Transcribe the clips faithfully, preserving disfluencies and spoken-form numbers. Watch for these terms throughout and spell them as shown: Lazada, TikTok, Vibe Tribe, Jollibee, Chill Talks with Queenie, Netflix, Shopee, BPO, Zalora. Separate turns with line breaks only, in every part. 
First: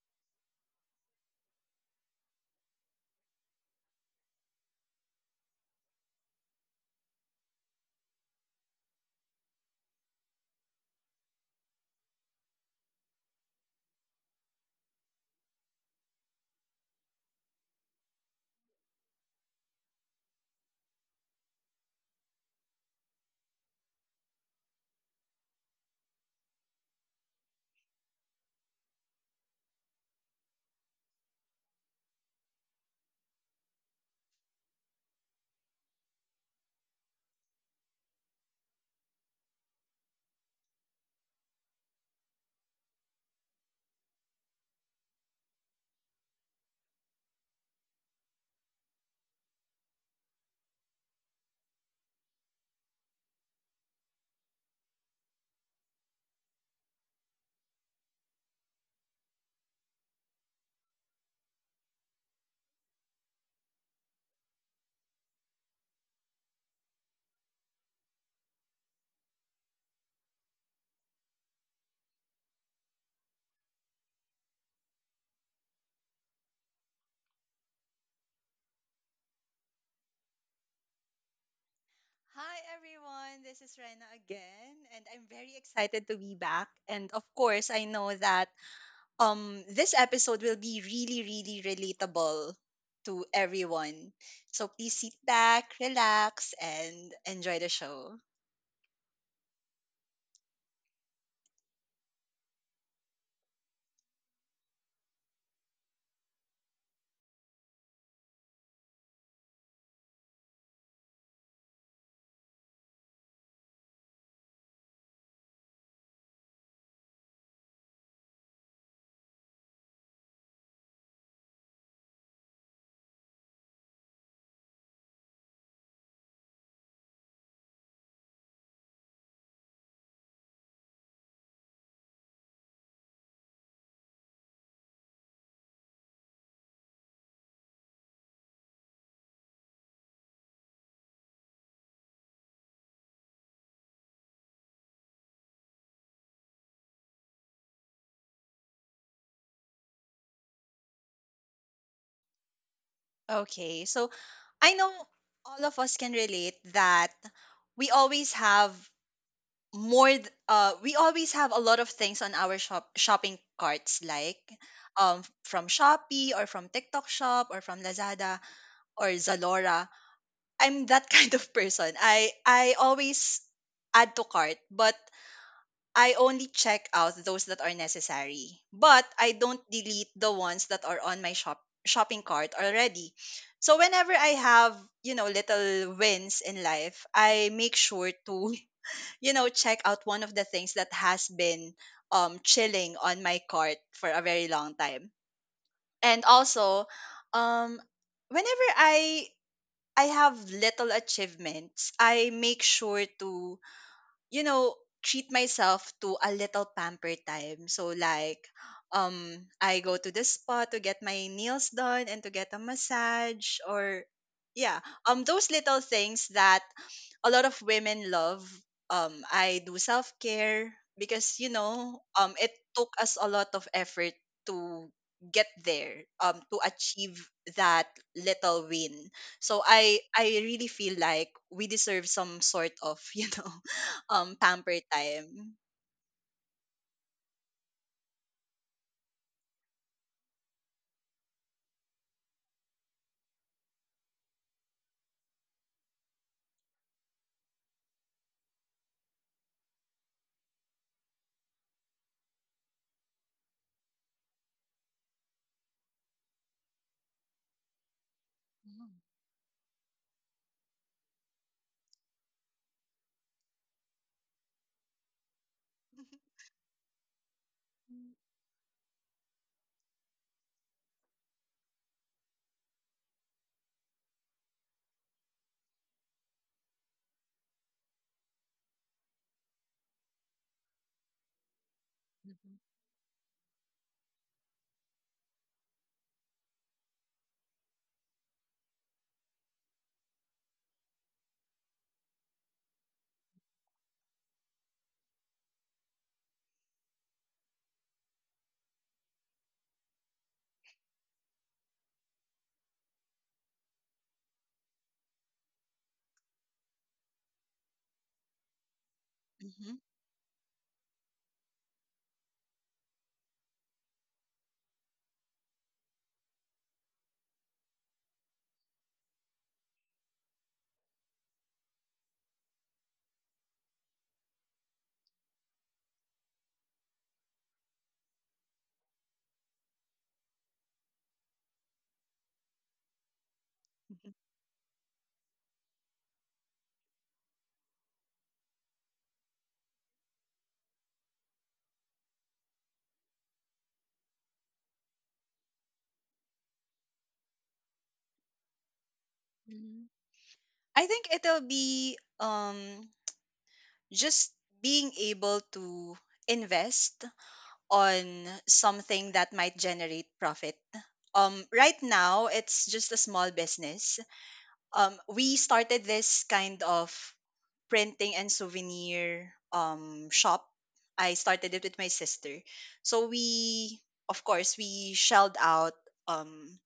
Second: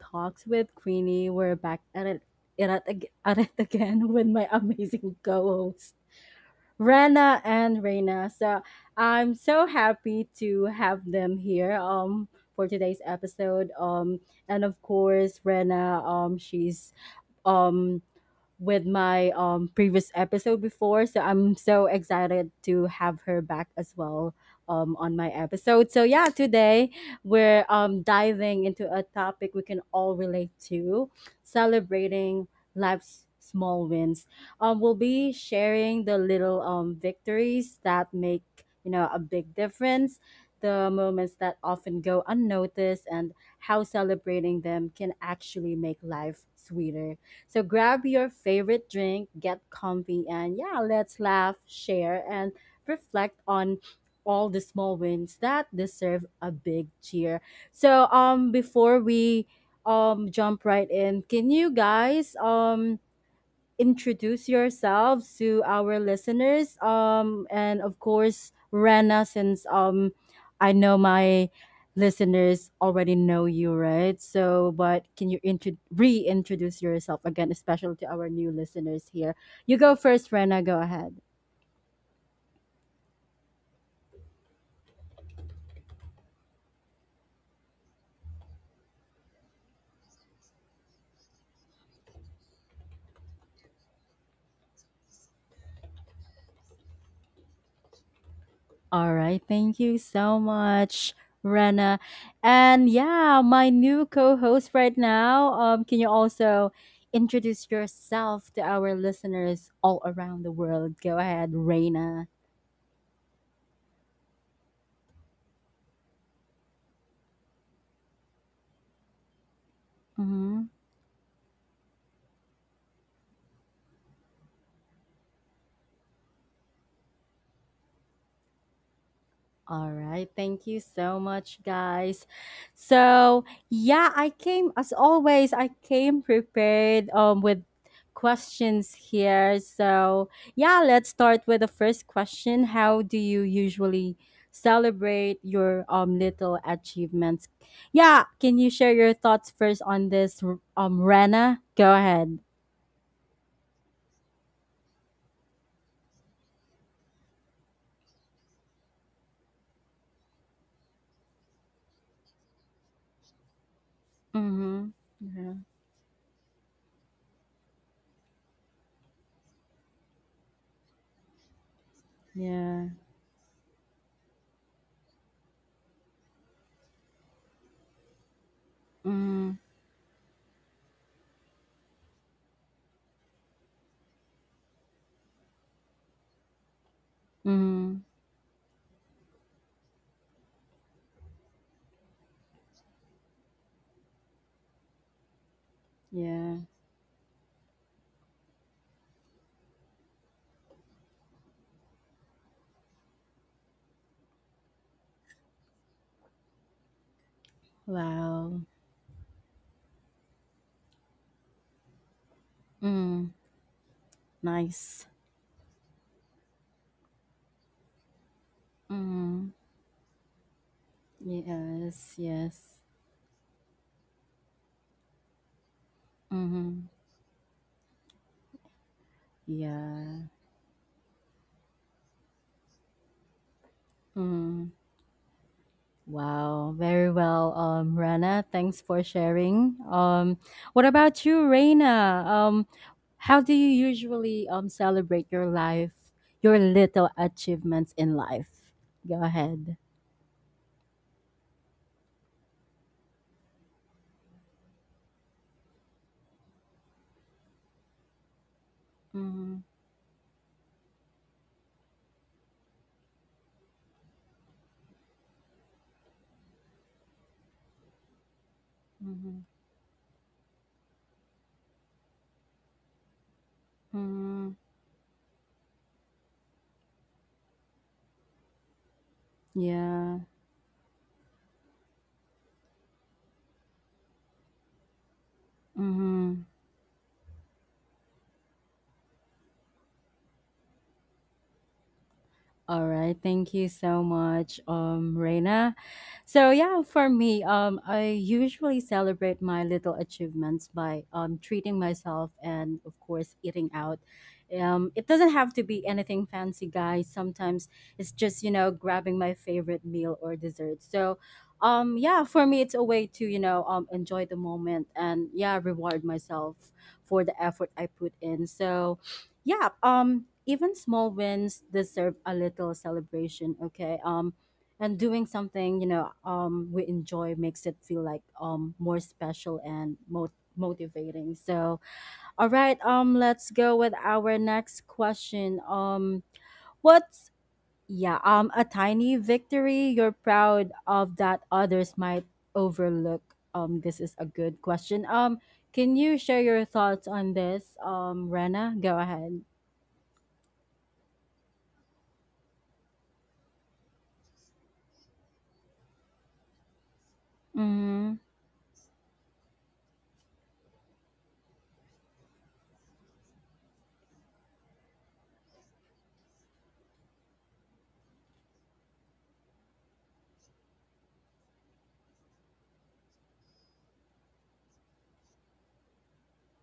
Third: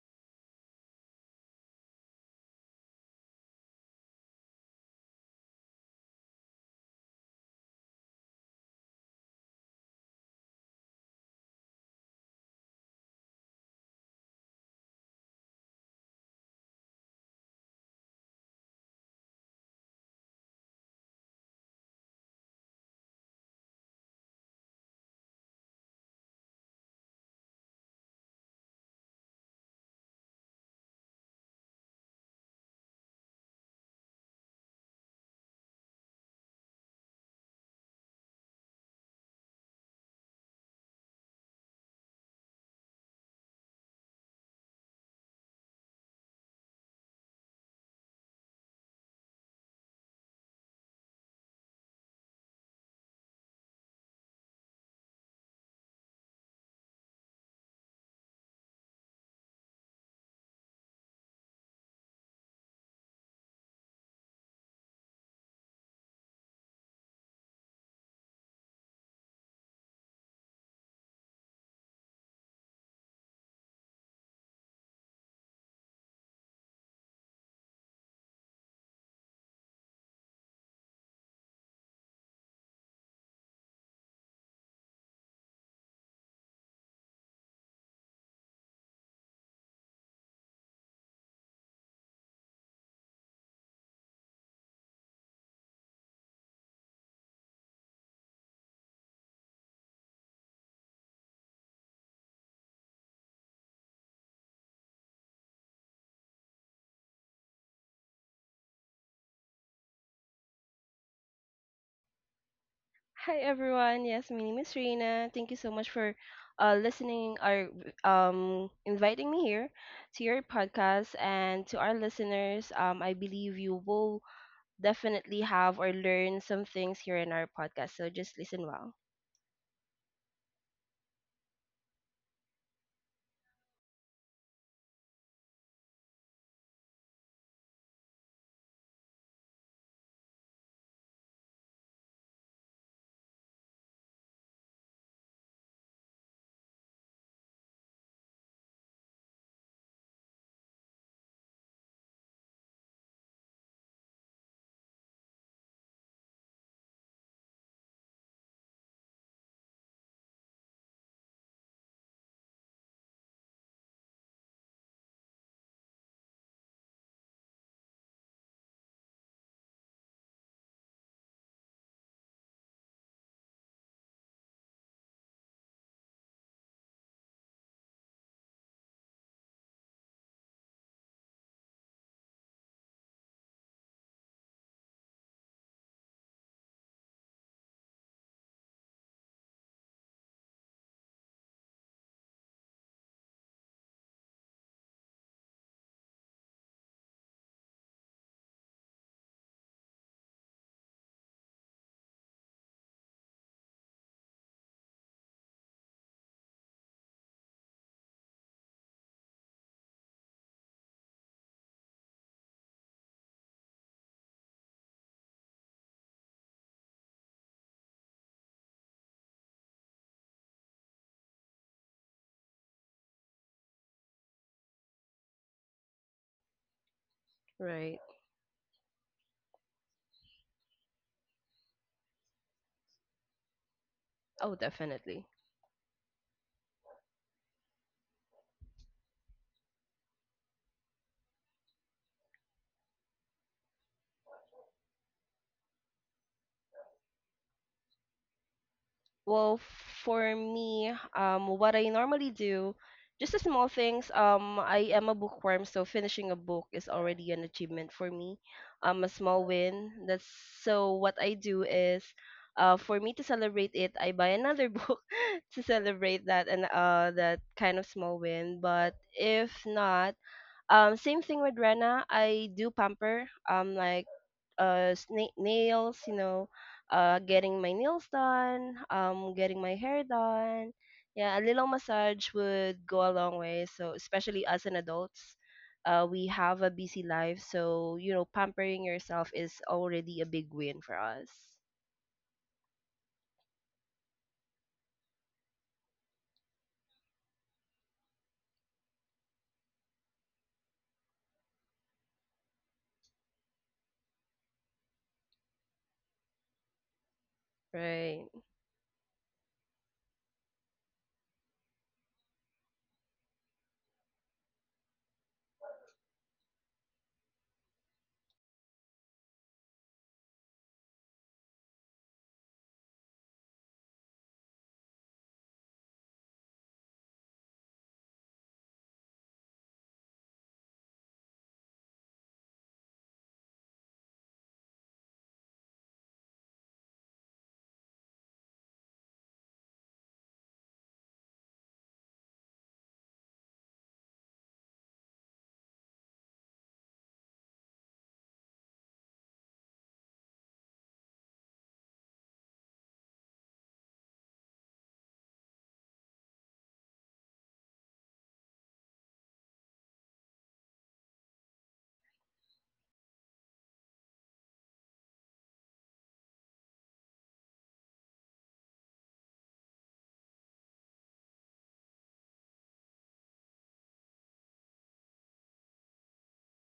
Talks with Queenie. We're back at it, at it, ag- at it again with my amazing co-hosts, Rana and Reina. So I'm so happy to have them here um for today's episode. Um and of course Rena um she's um with my um, previous episode before. So I'm so excited to have her back as well um, on my episode. So, yeah, today we're um, diving into a topic we can all relate to: celebrating life's small wins. Um, we'll be sharing the little um, victories that make you know a big difference, the moments that often go unnoticed, and how celebrating them can actually make life sweeter. So grab your favorite drink, get comfy, and yeah, let's laugh, share, and reflect on all the small wins that deserve a big cheer. So um before we um jump right in, can you guys um introduce yourselves to our listeners? Um, and of course, Rena, since um, I know my listeners already know you, right? So, but can you intro- reintroduce yourself again, especially to our new listeners here? You go first, Rena. Go ahead.
Hi everyone, this is Rena again, and I'm very excited to be back. And of course, I know that um this episode will be really, really relatable to everyone. So please sit back, relax, and enjoy the show.
All right. Thank you so much, Rena. And yeah, my new co host right now. Um, can you also introduce yourself to our listeners all around the world? Go ahead, Rena.
Hi everyone. Yes, my name is Rina. Thank you so much for uh, listening or um, inviting me here to your
Mm-hmm.
podcast and to our listeners. Um, I believe you will definitely have or learn some things here in our podcast. So just listen well.
All right. Thank you so much, guys. So, yeah, I came, as always, I came prepared um, with questions here. So, yeah, let's start with the first question. How do you usually celebrate your um, little achievements? Yeah, can you share your thoughts first on this, um, Rena? Go ahead.
Okay, so I know all of us can relate that we always have more th- uh we always have a lot of things on our shop shopping carts, like
Mm-hmm.
um
Yeah.
from Shopee or from TikTok shop or from Lazada or Zalora. I'm that kind of person. I I
Yeah.
always add to cart, but I only check out those that are necessary. But I don't delete the ones that are on my shop shopping cart already. So whenever I have, you know, little wins in life, I make
Mm-hmm.
sure to, you know, check out one of the things that has been um chilling on my cart for a very long time. And
Yeah.
also, um whenever I I have little achievements, I make sure to, you know, treat myself to a little pamper time. So like,
Wow.
um I go to the spa to get my nails done and to get a
Mm.
massage, or yeah,
Nice.
um those little things that a lot of women love. Um
Mm.
I do self-care because, you know,
Yes,
um it
yes.
took us a lot of effort to get there, um to
Mm-hmm.
achieve that
Right.
little win, so i
Yeah.
i really feel like we deserve some sort of you know um
Oh,
Mm.
pamper
definitely.
time.
Wow. Very well, um, Rana. Thanks for sharing. Um, what about you, Reina? Um, how do you usually um celebrate your life, your little achievements in life? Go
Well,
ahead.
for me, um, what I normally do, just the small things. Um, I am a bookworm, so finishing a book is already an achievement for me.
Mhm.
Um, a small
Mm-hmm.
win. That's so what I do is, uh, for me to celebrate it, I buy another book to celebrate that and uh that kind of small win. But
Mm-hmm.
if not, um, same thing with Rena. I do pamper, um, like
Mm-hmm.
uh, sna- nails, you know, uh, getting my nails done, um, getting my hair
Yeah.
done. Yeah, a little massage would go a long way. So especially as an adults, uh, we
Mm-hmm.
have a busy life, so you know, pampering yourself is already a big win for us.
All right, thank you so much, um, Reina. So yeah, for me, um, I usually celebrate my little achievements by um, treating myself and of course eating out. Um, it doesn't have to be anything fancy, guys. Sometimes it's
Right,
just you know grabbing my favorite meal or dessert. So, um, yeah, for me, it's a way to you know um, enjoy the moment and yeah, reward myself for the effort I put in. So yeah, um even small wins deserve a little celebration. Okay, um and doing something you know um we enjoy makes it feel like um more special and mo- motivating. So all right, um let's go with
Mhm.
our next question. Um what's yeah um A tiny victory you're proud of that others might overlook. Um this is a good question. Um can you share your thoughts on this, um Rena? Go ahead.
Mhm. I think it'll be um just being able to invest on something that might generate profit. Um, right now, it's just a small business. Um, we started this kind of printing and souvenir um, shop. I started it with my sister. So we, of course, we shelled out um,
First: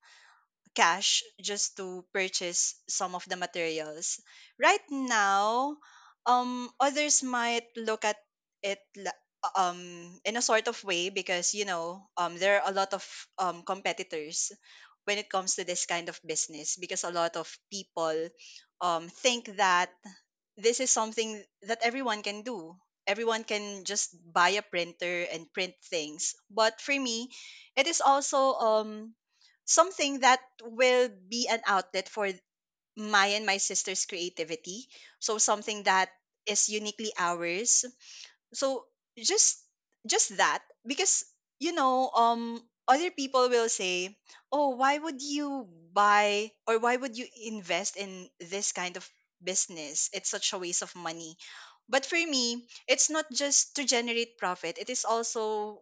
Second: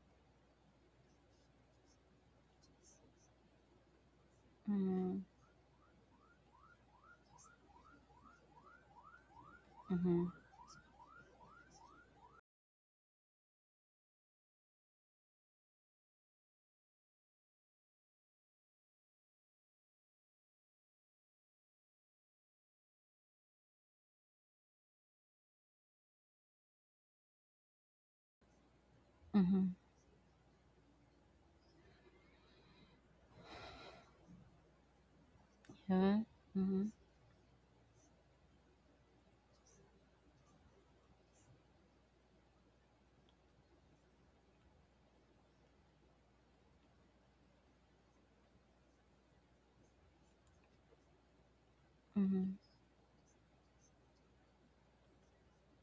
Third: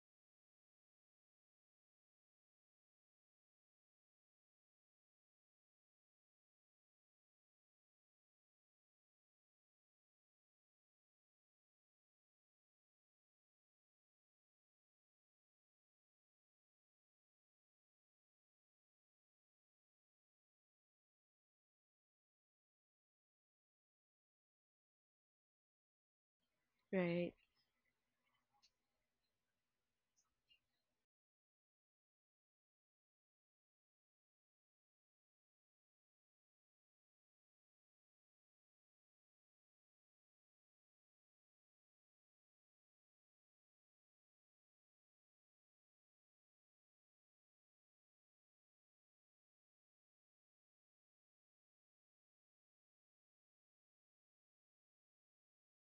cash just to purchase some of the materials. Right
Mhm.
now, um, others might look at it la- um,
Mhm.
in a sort of way because, you know um, there are a lot of um, competitors when it comes to this kind of business, because a lot of people um, think that this is something that everyone can do. Everyone can just buy a printer and print things. But for me,
right,
it is also um,
Mhm.
something that will be an outlet for my and my sister's creativity, so something that
Yeah.
is
Mhm.
uniquely ours. So just just that, because, you know um other people will say, oh, why would you buy or why would you invest in this kind of business? It's such a waste of money. But for
Mhm.
me, it's not just to generate profit, it is also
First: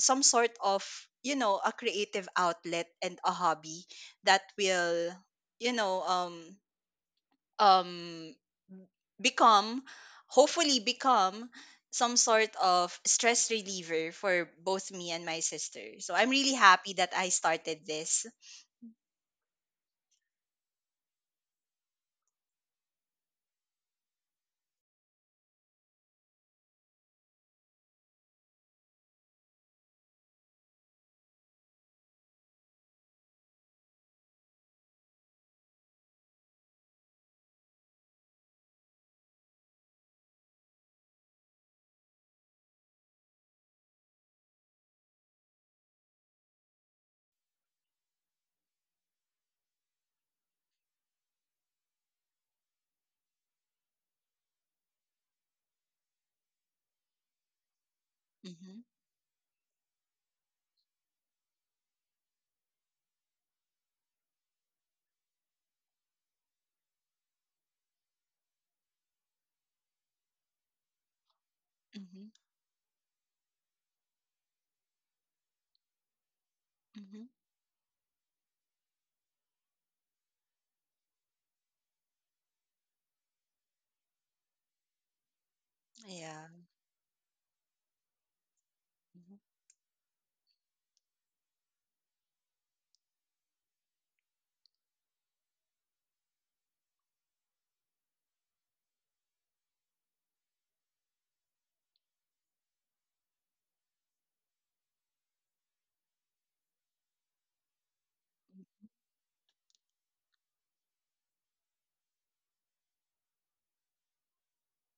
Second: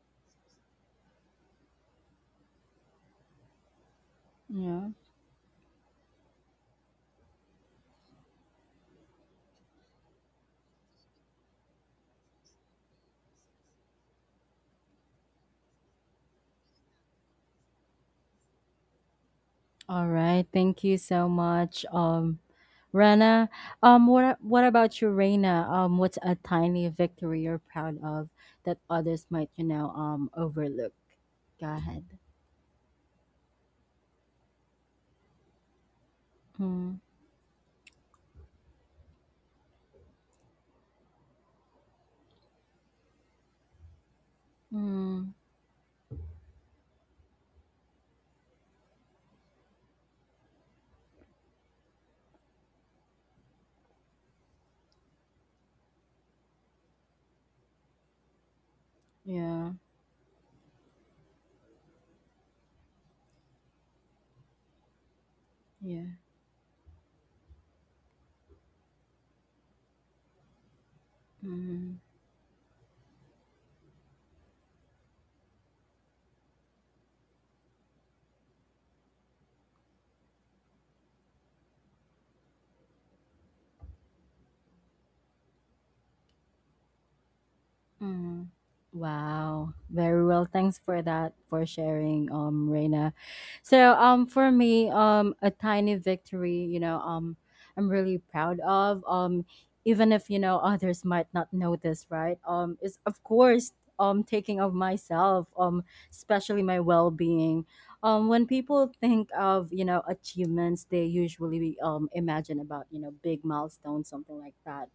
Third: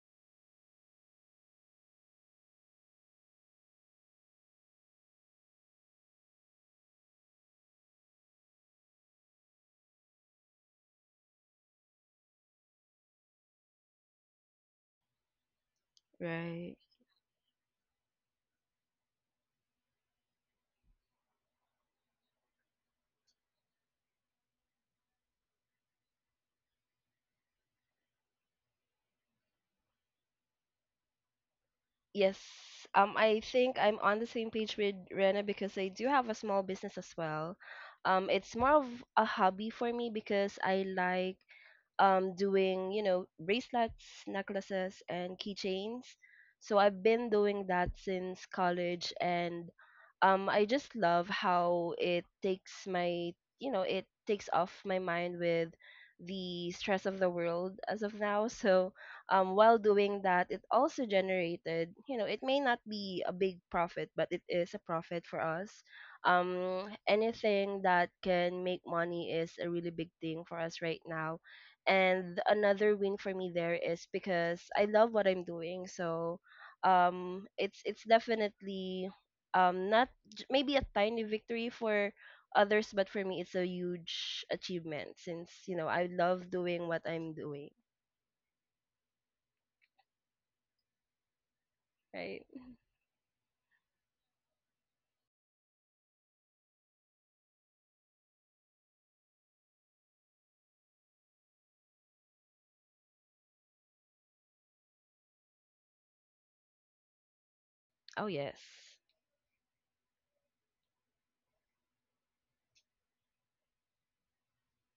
some sort of, you know a creative outlet and a hobby that
Yeah.
will, you know um um become, hopefully become, some sort of stress reliever for both me and my sister. So I'm really
right.
happy that I started this.
All right. Thank you so much, um, Rana. Um, what what about you, Reina? Um, what's a tiny victory you're proud of that others might, you know, um, overlook? Go ahead.
Yes. Um, I think I'm on the same page with Rena because I do have a small business
Mm-hmm.
as well. Um, it's more of a hobby for me because I like um doing, you know, bracelets, necklaces,
Mm-hmm.
and keychains. So I've been doing that since college and um I just love how it takes my, you know, it takes off my mind with the stress of the world as of now.
Mm-hmm,
So um,
Yeah.
while doing that, it also generated, you know, it may not be a big profit, but it is a profit for us.
Yeah.
Um, anything that can make money is a really big thing for us right now.
Mm-hmm.
mm-hmm,
And another win for me there is because I love what I'm doing. So
mm-hmm.
um, it's it's definitely um, not j- maybe a tiny victory for others, but for me, it's a huge achievement since, you know, I
Yeah.
love doing what I'm doing,
Mm.
Mm-hmm,
Wow, very well. Thanks for that, for sharing,
right?
um, Reina. So, um, for me, um, a tiny victory, you know, um, I'm really proud of. Um, even if you know others might not notice, right? Um, is of course, um, taking of myself, um, especially my well-being.
Oh,
Um, when
yes.
people think of you know achievements, they usually um imagine about you know big milestones, something like that.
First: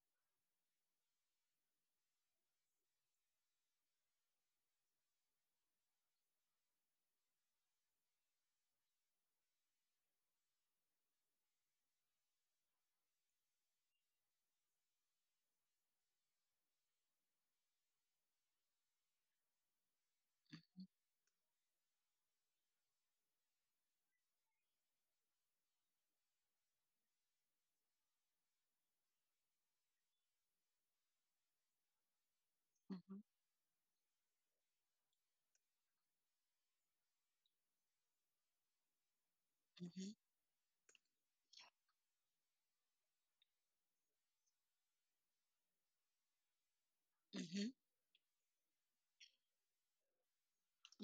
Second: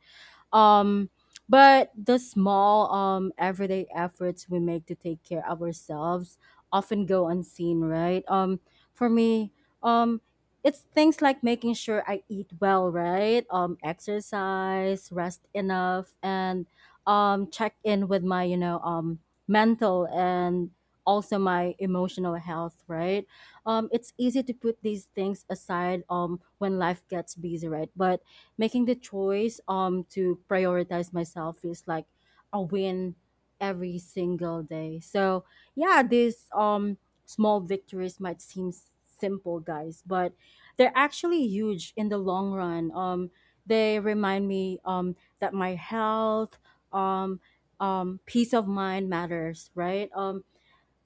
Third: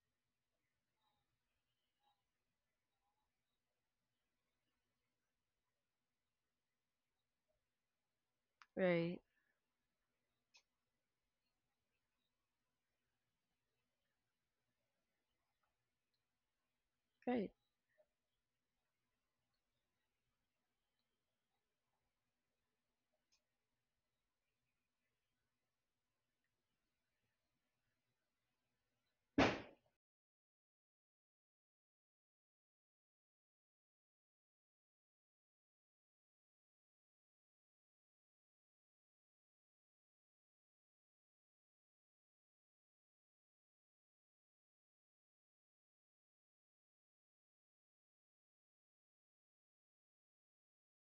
um, but the small um, everyday efforts we make to take care of ourselves often go unseen, right? Um, for
Right.
me, um, it's things like making sure I eat well, right? Um, exercise, rest enough, and um,
Right.
check in with my, you know, um, mental and also my emotional health, right? Um, it's easy to put these things aside um, when life gets busy, right? But making the choice um to prioritize myself feels like a win
mm-hmm,
every single day. So yeah, these um small victories might seem s- simple, guys,
mm-hmm.
but they're actually huge in the long run. Um, they remind me um that my health, um,
Mm-hmm.
um, peace of mind matters, right? Um,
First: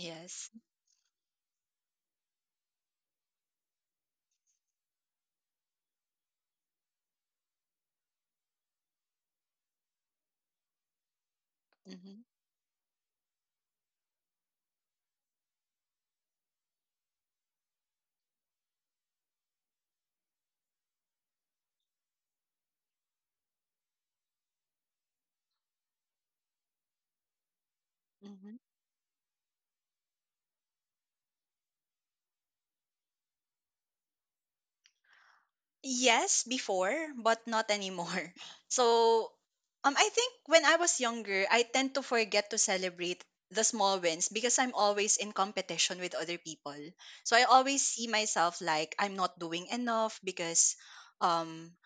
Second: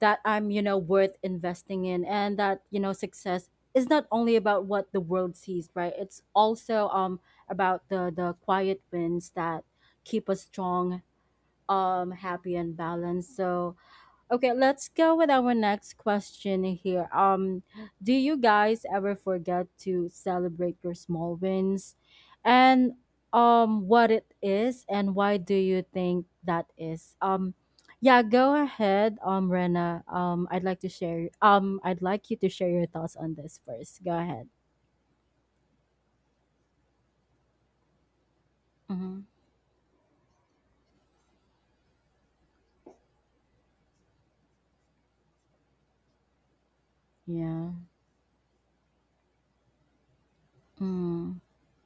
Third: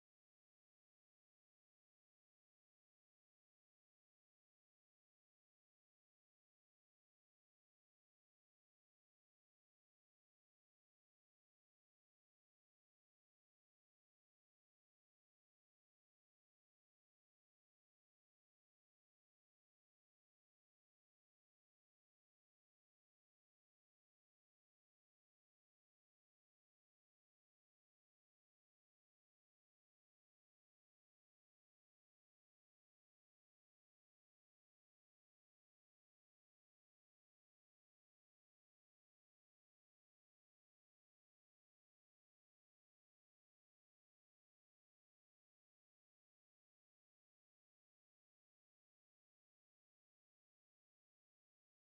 That I'm, you know, worth investing in and that, you know, success is not only about what the world sees, right? It's also um about the the quiet wins that keep us strong, um
Mm-hmm.
happy and balanced. So, okay, let's go with our next question here. Um, do you guys ever forget to celebrate your small wins? And um what it is and why do you think that is? Um yeah, go
Mhm.
ahead, um Rena. Um I'd like to share um I'd like you to share your thoughts on this first. Go ahead.
Yes, before, but not anymore.
Mm-hmm.
So, um, I think when I was younger, I tend to forget to celebrate the small wins because I'm always in competition with other people. So I
Yeah.
always see myself like I'm not doing enough because
Mm.
um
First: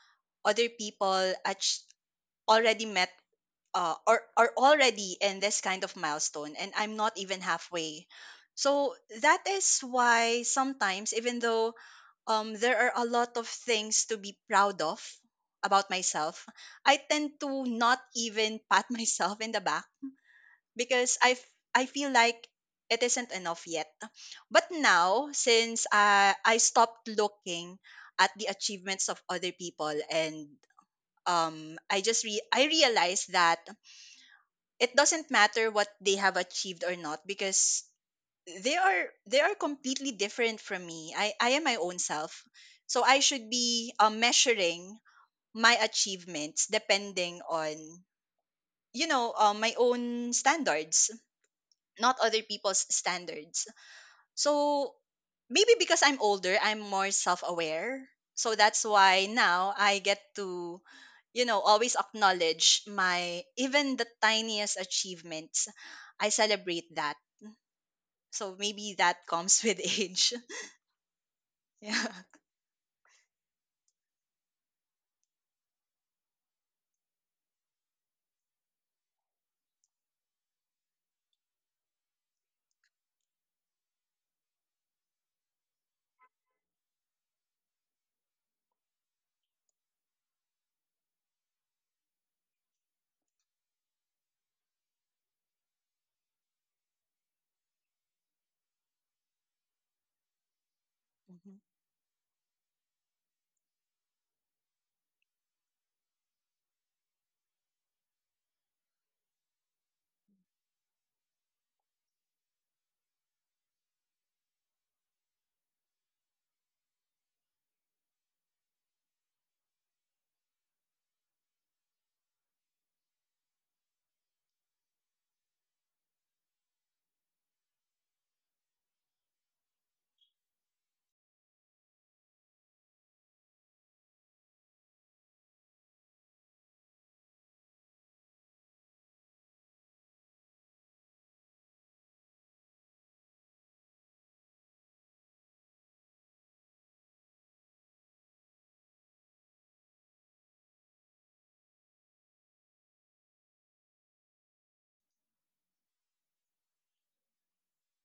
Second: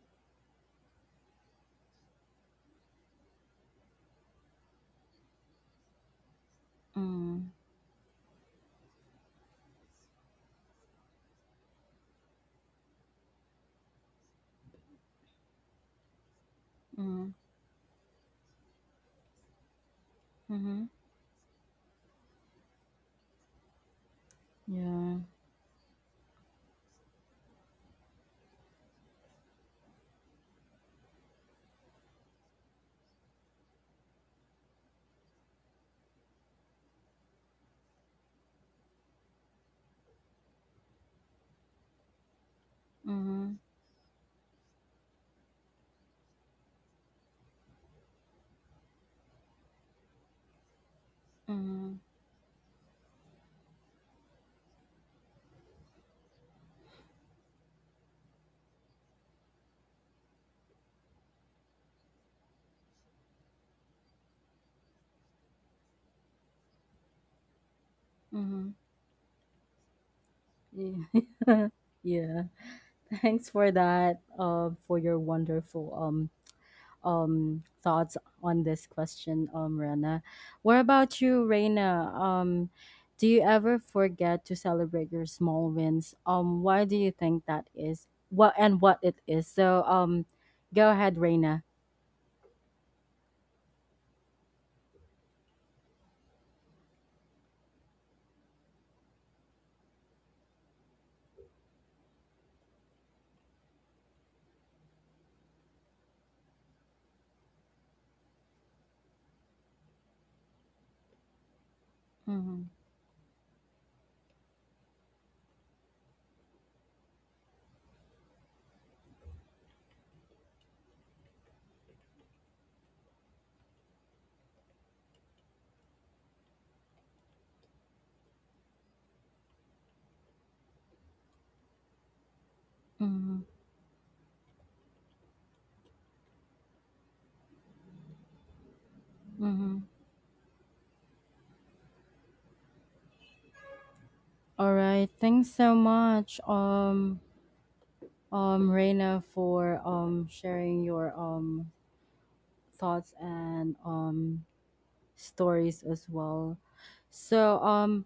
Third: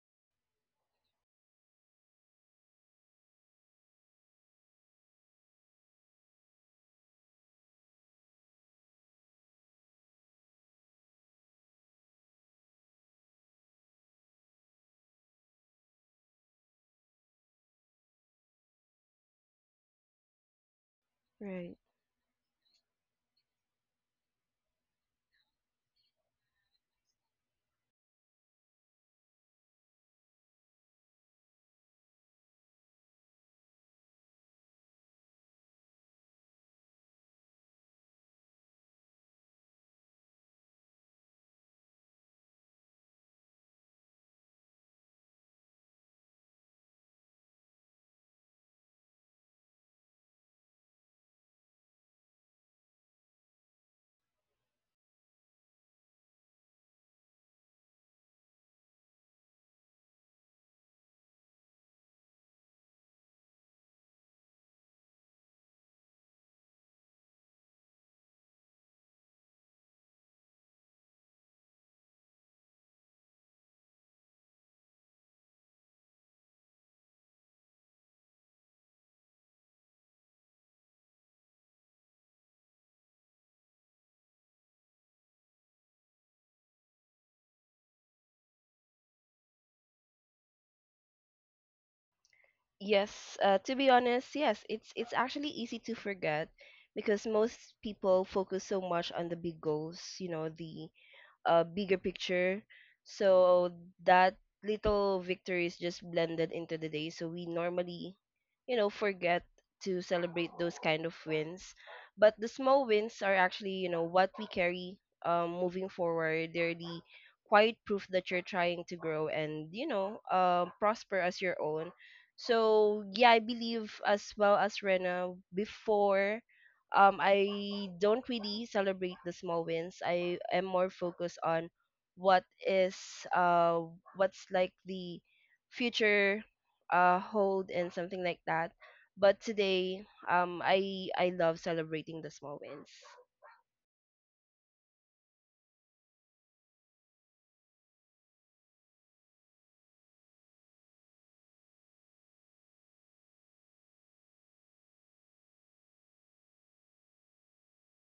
other people ach- already met, uh, are are already in this kind of milestone, and I'm not even
Mm.
halfway. So that is why sometimes, even though um there are a lot of things to be proud of about myself, I
Mm.
tend to not even pat myself in the back,
Mm-hmm.
because I f-
Right.
I feel like it isn't enough yet. But
Yeah.
now since I I stopped looking at the achievements of other people, and um I just re- I realized that it doesn't matter what they have achieved or not, because they are they are completely different from me. I I am my own self. So I should
Mm-hmm.
be, uh, measuring my achievements depending on, you know uh, my own standards,
Mm-hmm.
not other people's standards. So maybe because I'm older, I'm more self-aware. So that's why now I get to, you know, always acknowledge my, even the tiniest, achievements. I celebrate that. So maybe that comes with age.
Yeah.
Yeah.
yeah. Thanks for that. Um, for your wonderful um um thoughts on this question, um, Rena. What about you, Reina? Um, do you ever forget to celebrate your small wins? Um, why do you think that is? What and what it is? So, um, go ahead, Reina.
Yes, uh, to be honest, yes, it's it's actually easy to forget because most people focus so much on the big goals, you know, the
Mhm.
uh, bigger picture. So that little victory is just blended into the day. So we normally, you know, forget to celebrate those kind of wins. But the
Mm-hmm.
small wins are actually, you know, what we carry um, moving forward. They're the quiet proof that you're trying to grow and, you know, uh, prosper as your own. So yeah, I believe as well as Rena before um I don't really celebrate the small wins. I am more focused on what is
Mm-hmm.
uh what's like the future uh hold and something like that. But
Mm-hmm.
today, um, I I love celebrating the small wins.
All right. Thanks so much, um, um, Reina, for um sharing your um thoughts and um stories as well. So um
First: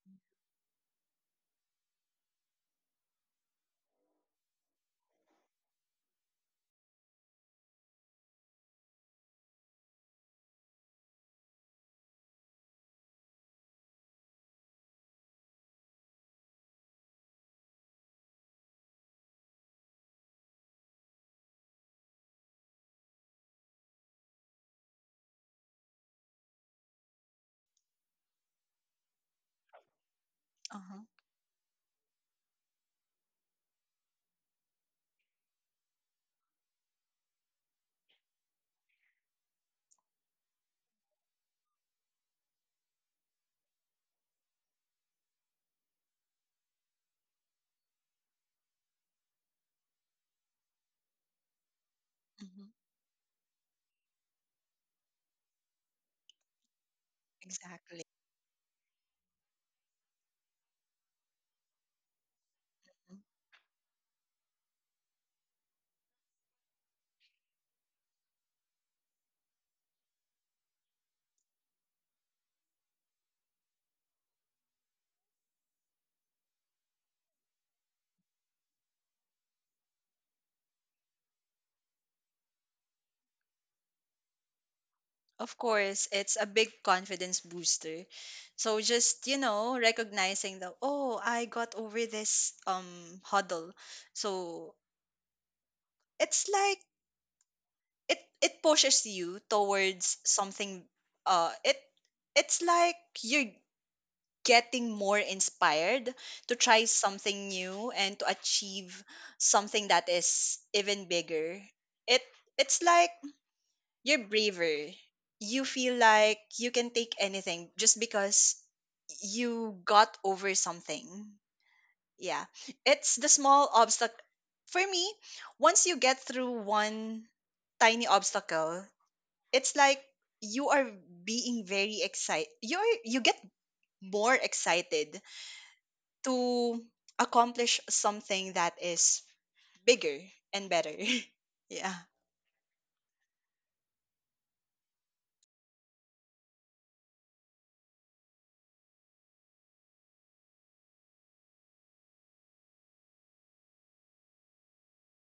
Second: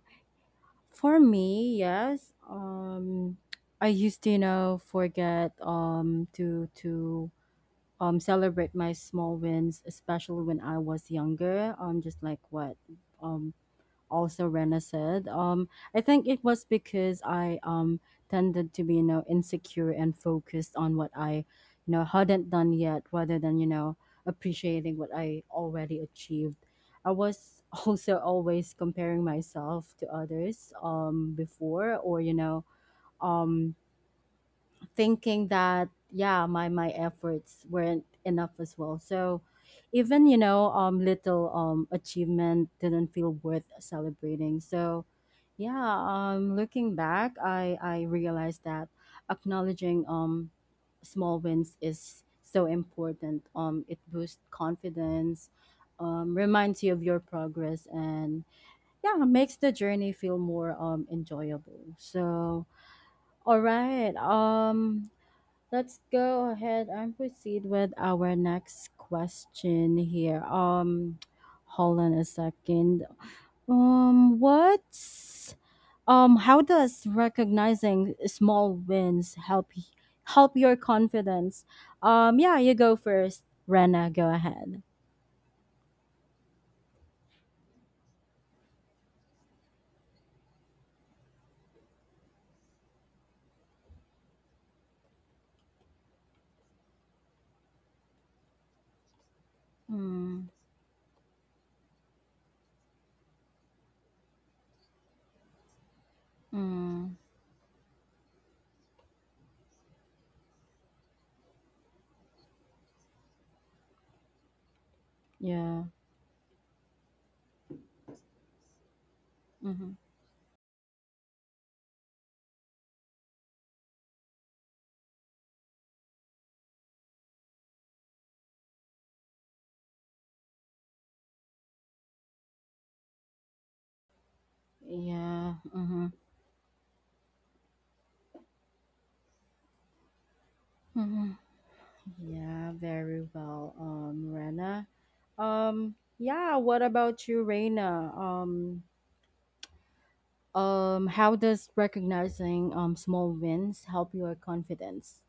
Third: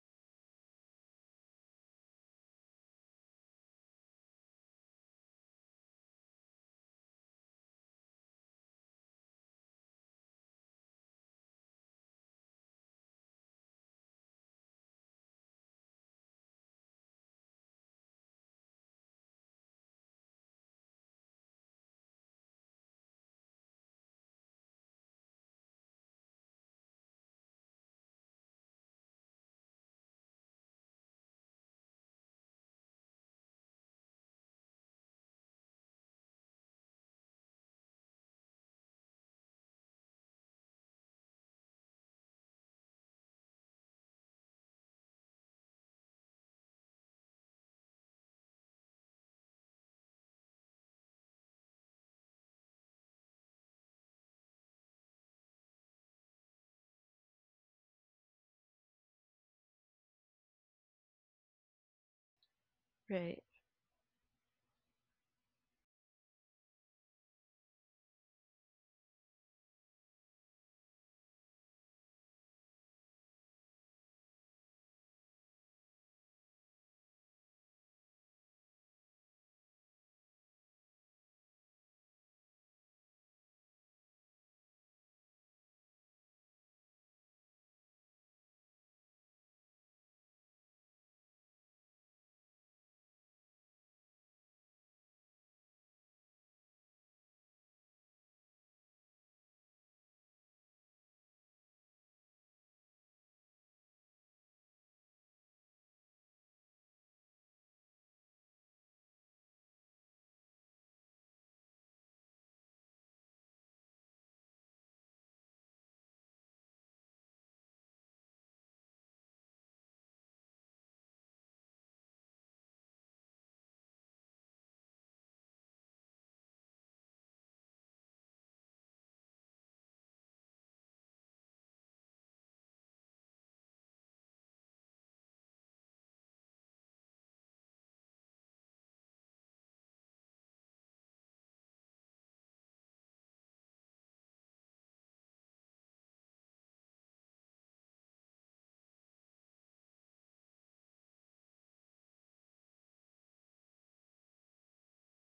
for me, yes, um I used to you know forget um to to um celebrate my small wins, especially when I was younger. Um just like what um also Rena said. Um, I think it was because I um tended to be you know insecure and focused on what I you know hadn't done yet, rather than you know appreciating what I already achieved. I was also always comparing myself to others
Uh-huh.
um before or you know um thinking that yeah my my efforts weren't enough as well. So even you know um little um achievement didn't feel worth celebrating. So yeah, um looking back, i i realized that acknowledging um small wins is
Mhm.
so important. Um it boosts confidence, um reminds you of your progress,
Exactly.
and yeah, makes the journey feel more um enjoyable. So
Right.
all right. Um Let's go ahead and proceed with our next question here. Um, hold on a second. Um, what's um, How does recognizing small wins help y- help your confidence? Um, yeah, you go first, Rena. Go ahead.
Of course, it's a big confidence booster. So just, you know, recognizing that, oh, I got over this um huddle. So it's like it it pushes you towards
Mm.
something, uh it it's like you're getting more inspired to try
Mm.
something new and to achieve something that is even bigger. It it's like you're braver. You
Yeah.
feel like you can take anything, just because you
Mm-hmm.
got over something. Yeah. It's the small obstacle. For me, once you get through one tiny obstacle, it's like you are being very excited. You are you get more excited
Yeah.
to accomplish something that is bigger and better.
Mm-hmm.
Yeah.
Yeah, very well, um, Rena. Um, yeah, what about you, Reina? Um, um, how does recognizing um small wins help your confidence?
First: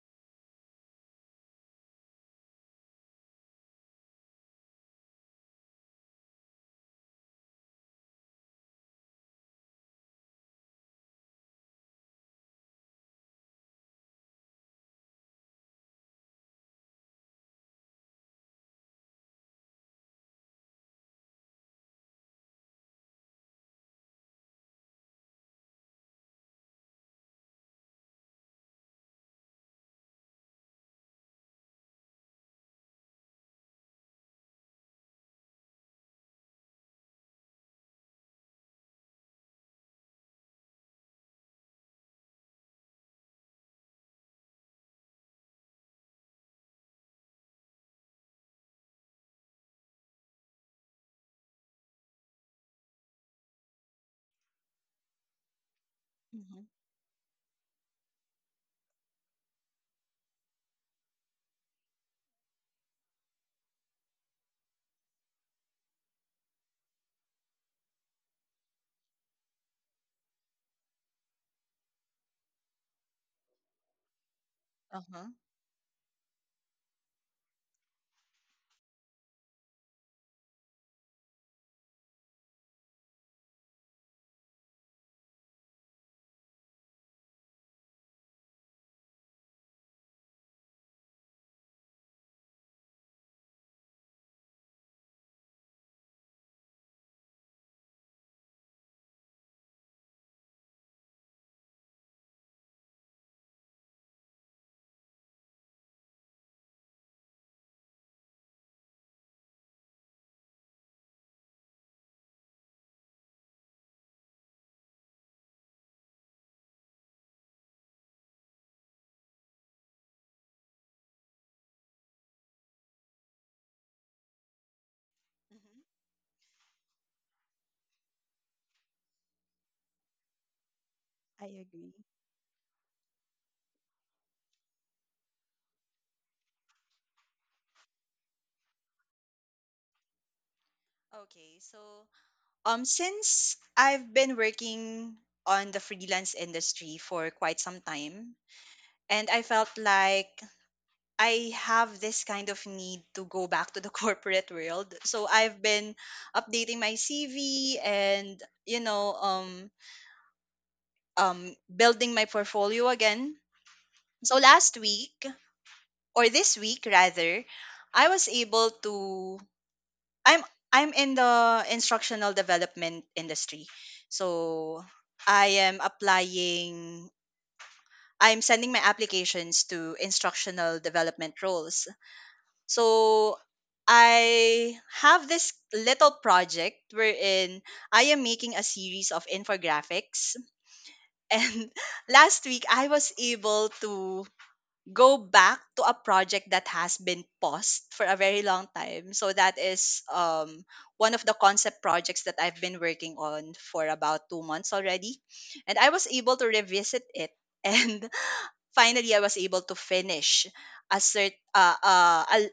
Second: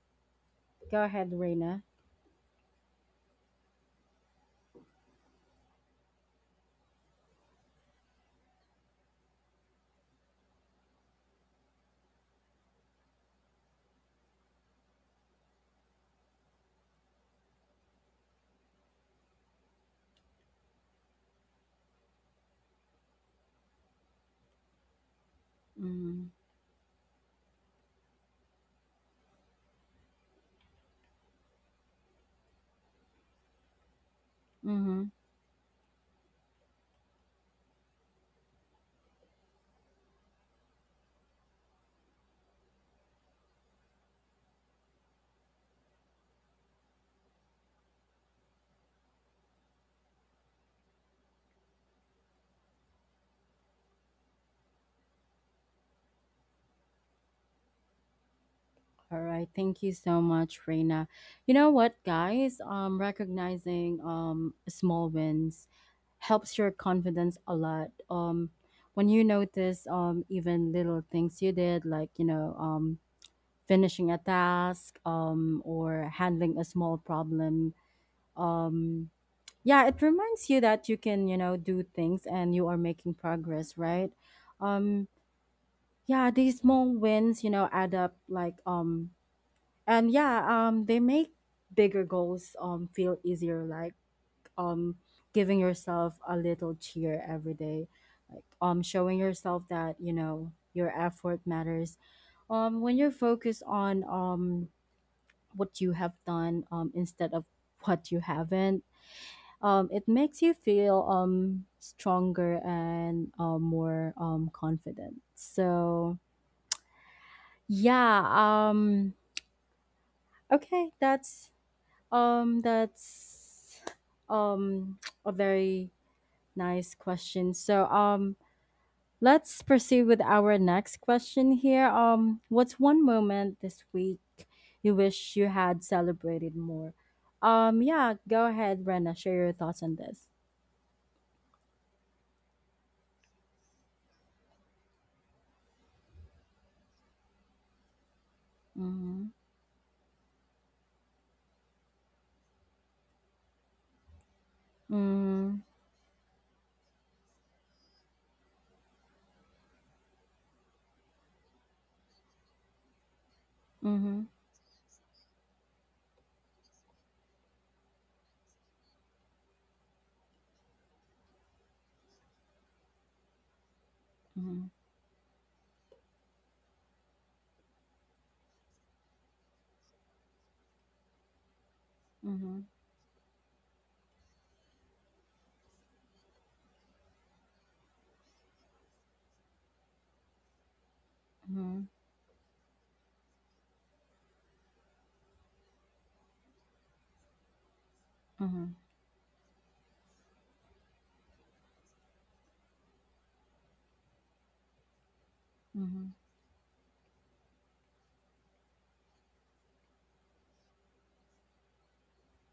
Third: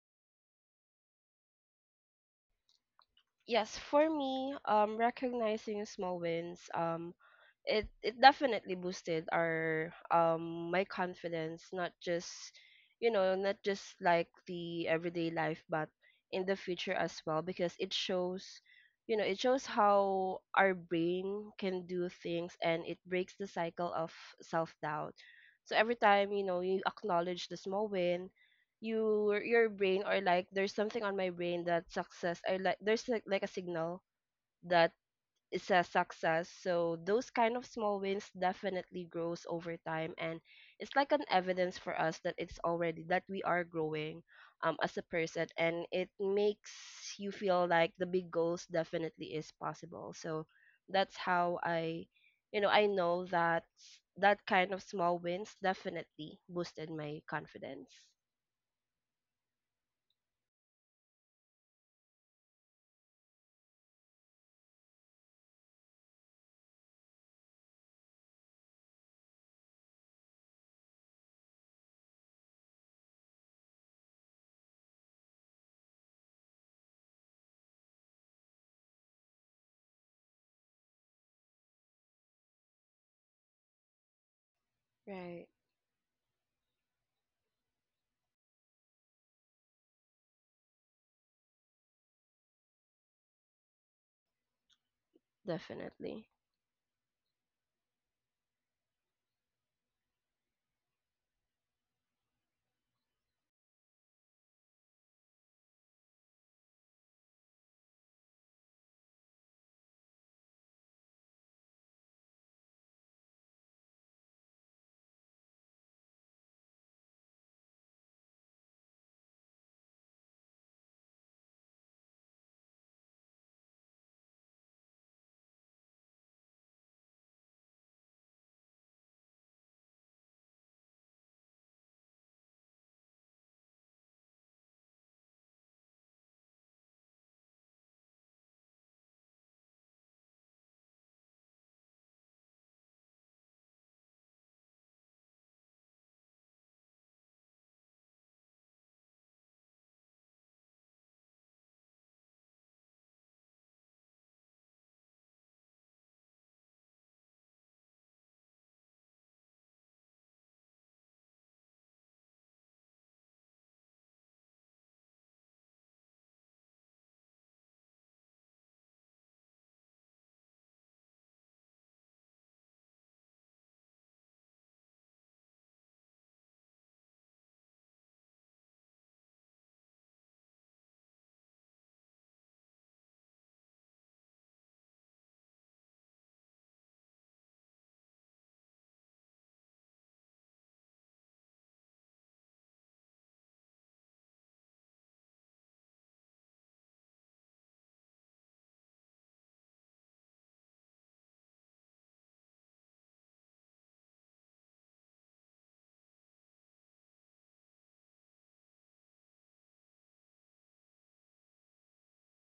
Go ahead, Reina.
Yes, for me, um, recognizing small wins, um, it it definitely boosted our um my confidence, not just you know, not just like the everyday life, but in the future as well, because it shows, you know, it shows how our brain can do things, and it breaks the cycle of self doubt. So every
Mm-hmm.
time you know you acknowledge the small win, your your brain or like there's something on my brain that success or like there's like, like a signal that
Mm-hmm.
it's a success, so those kind of small wins definitely grows over time and it's like an evidence for us that it's already that we are growing um as a person, and it makes you feel like the big goals definitely is possible. So that's how i you know i know that that kind of small wins definitely
Mm-hmm.
boosted my confidence.
All right, thank you so much, Reina. You know what, guys? Um, recognizing um small wins helps your confidence a lot. Um, when you notice um even little things you did, like you know um finishing a task
Uh-huh.
um, or handling a small problem. Um, yeah, it reminds you that you can, you know, do things and you are making progress, right? Um,
Right.
yeah, these small wins, you know, add up like um and yeah, um they make bigger goals um feel easier, like um giving yourself
Definitely.
a little cheer every day. Like um showing yourself that, you know, your effort matters um when you're focused on um what you have done um, instead of what you haven't. Um, it makes you feel um, stronger and uh, more um, confident. So yeah, um, okay, that's um, that's um, a very nice question. So um, let's proceed with our next
I
question here.
agree.
Um, what's one moment this week you wish you had celebrated more? Um, yeah, go ahead, Rena. Share your thoughts on this.
Okay, so Um, since I've been working on the freelance industry for quite some time,
Mm-hmm.
and I felt like I have this kind of need to go back to the corporate world. So
Mm-hmm.
I've been updating my C V and, you know, um, um, building my portfolio again.
Mm-hmm.
So last week, or this week rather, I was able to I'm I'm in the instructional development industry. So I am applying I'm sending my applications to instructional development roles.
Mm-hmm.
So I have this little project wherein I am making a series of infographics, and
Mm-hmm.
last week I was able to go back to a project that has been paused for a very
Mm-hmm.
long
Mm-hmm.
time. So that is um, one of the concept projects that I've been working on for about two months already. And I was
Mm-hmm.
able to revisit it. And finally, I was able to finish a cert, uh, uh, a,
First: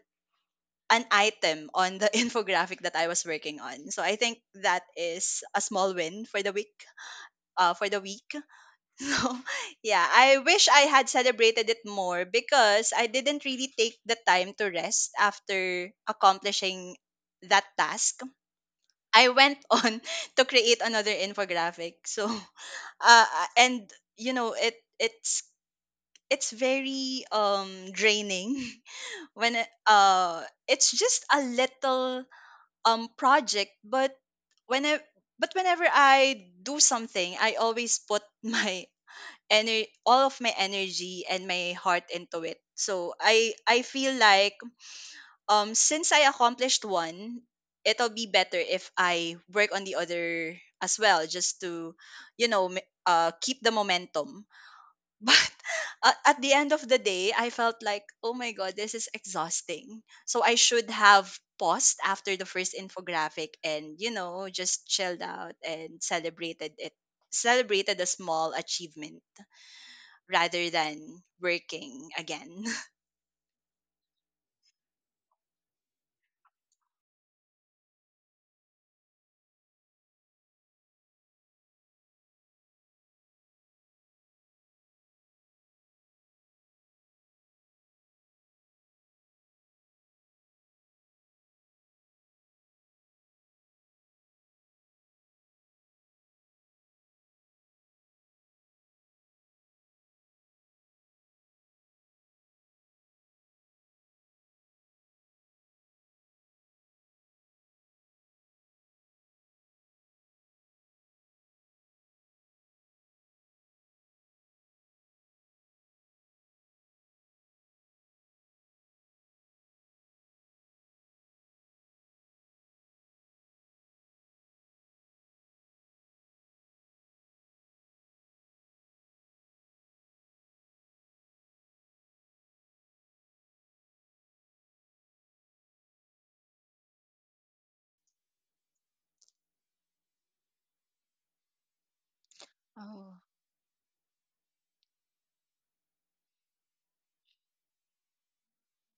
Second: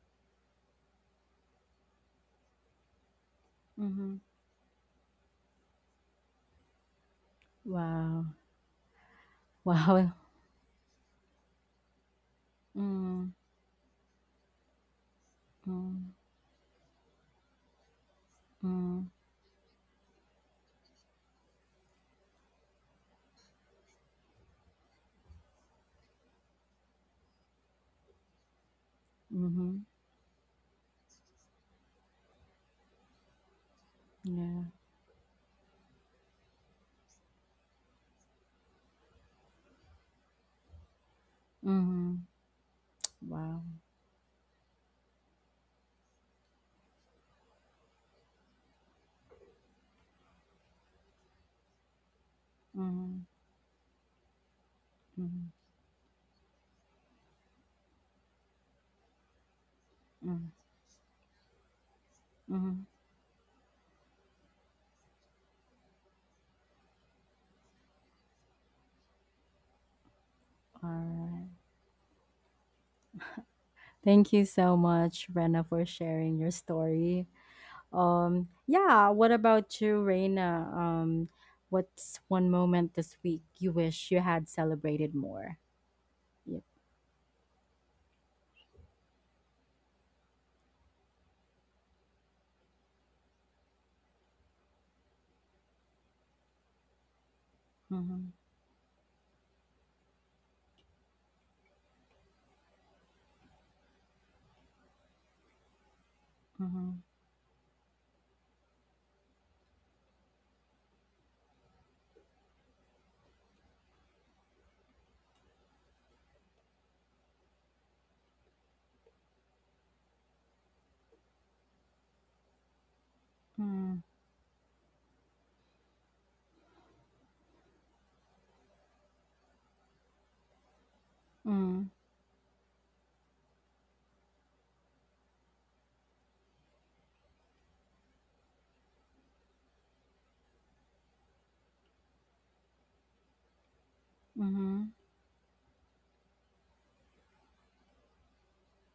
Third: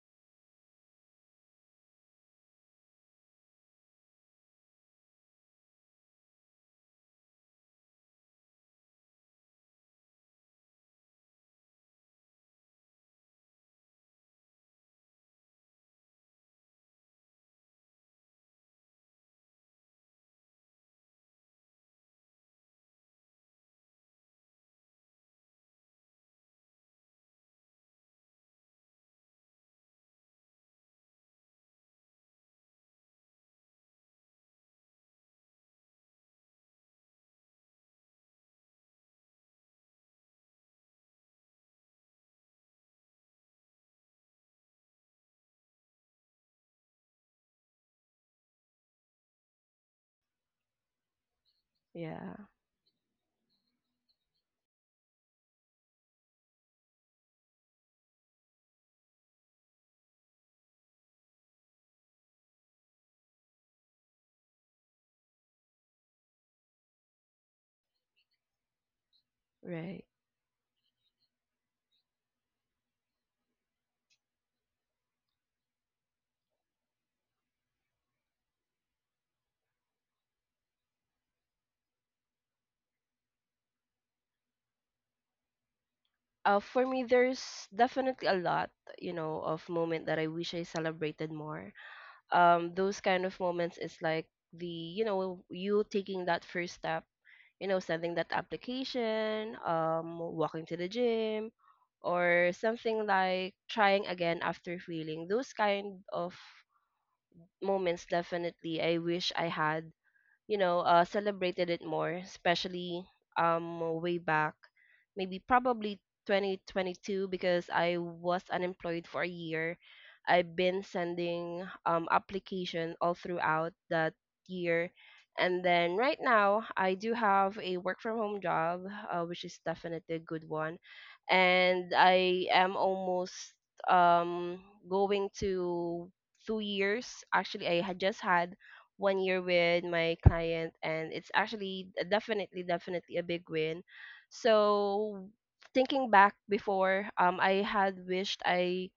an item on the infographic that I was working on. So I
Mm-hmm.
think that is a small win for the week. Uh, for the
Wow.
week. So, yeah,
Wow.
I wish I had celebrated it more because I
Mm-hmm.
didn't really take the time to rest after
Mm-hmm.
accomplishing that task. I went on to create another infographic. So, uh, and, you know, it it's it's very um draining, when it,
Mm-hmm.
uh it's just a little um project, but
Yeah.
when I but whenever I do something, I always put my ener- all of my energy and my heart
Mm-hmm.
into it. So I
Wow.
I feel like um since I accomplished one, it'll be better if I work on the other as well, just to,
Yeah,
you know ma-
Mm-hmm.
uh keep the momentum.
Mm-hmm.
But a- at the end of the day, I felt like, oh my god, this is exhausting. So
Mm-hmm.
I should have paused after the first
Mm-hmm.
infographic and, you know just chilled out and celebrated it celebrated a small achievement,
right.
rather
All
than
right.
working again.
Thank you so much, Rena, for sharing your story. Um, yeah, what about you, Rena? Um, what's one moment this week you wish you had celebrated more?
Uh,
Yep.
for me, there's definitely a lot, you know, of moment that I wish I celebrated more. Um, those kind of moments is like the, you know, you taking that first step, you know, sending that
Mm-hmm.
application, um, walking to the gym, or something like trying again after failing. Those kind of
Mm-hmm.
moments, definitely, I wish I had you know, uh, celebrated it more, especially um way back, maybe probably twenty twenty-two because I was unemployed for a year. I've been sending um application all throughout
Mm-hmm.
that year. And then right now, I do have a work from home job, uh, which is definitely a good one. And I am almost um going to two years. Actually, I had just had one year with my client and it's actually definitely definitely
Oh.
a big win.
Mm-hmm.
So thinking back before, um I had wished I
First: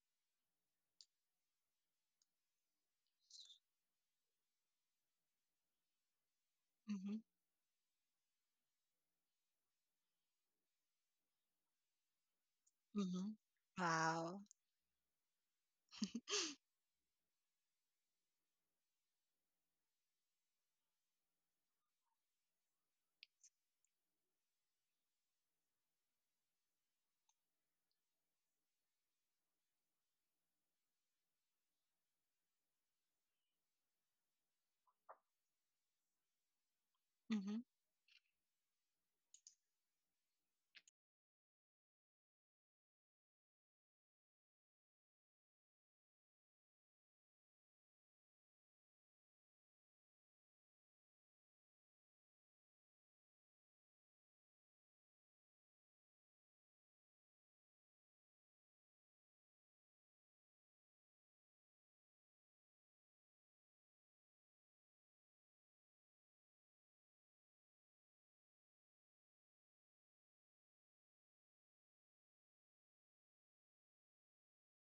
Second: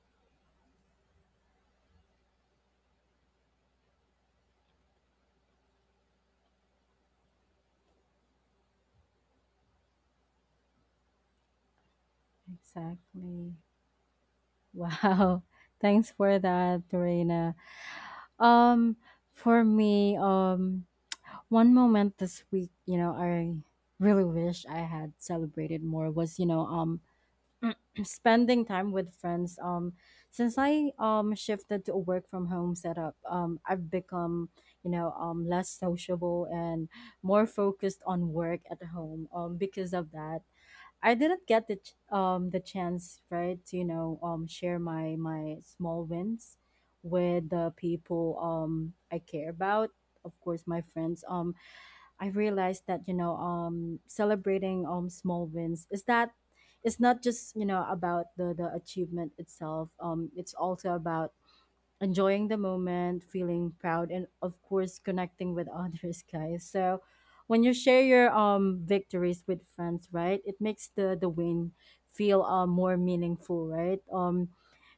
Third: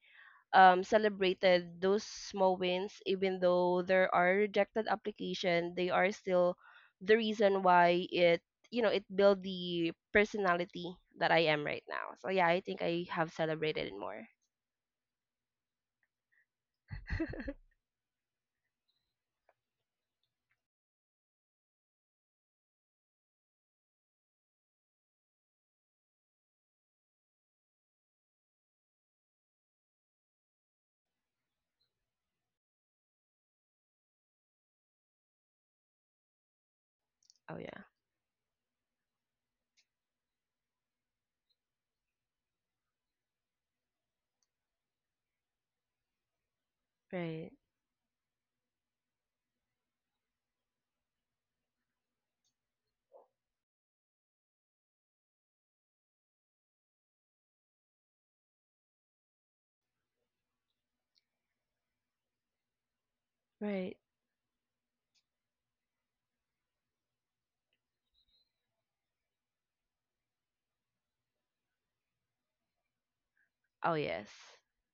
um celebrated those small wins, even though there are rejected application, they are still the
Mm-hmm.
reason why it you know it built the personality that I am right now. So yeah, I think I have
Hmm.
Exactly.
celebrated it more.
Wow.
Wow. Thanks for that, Reina. Um, for me, um, one moment this week, you know, I really wish I had celebrated more was, you know, um, spending time with friends. Um, since I um shifted to a work from home setup, um, I've become, you know, um, less sociable and more
Mm-hmm.
Oh yeah.
focused on work at home. Um, because of that, I didn't get the ch- um the chance, right, to you know um share my my small wins with
Right,
the people um I care about. Of course, my friends. Um, I realized that you know um celebrating um small wins is that it's not just you know about the the achievement itself. Um, it's also about enjoying the moment, feeling
right.
proud, and of course, connecting with others, guys. So, when you share your um victories with friends, right, it makes the the win feel uh, more meaningful,
Oh
right?
yes.
Um,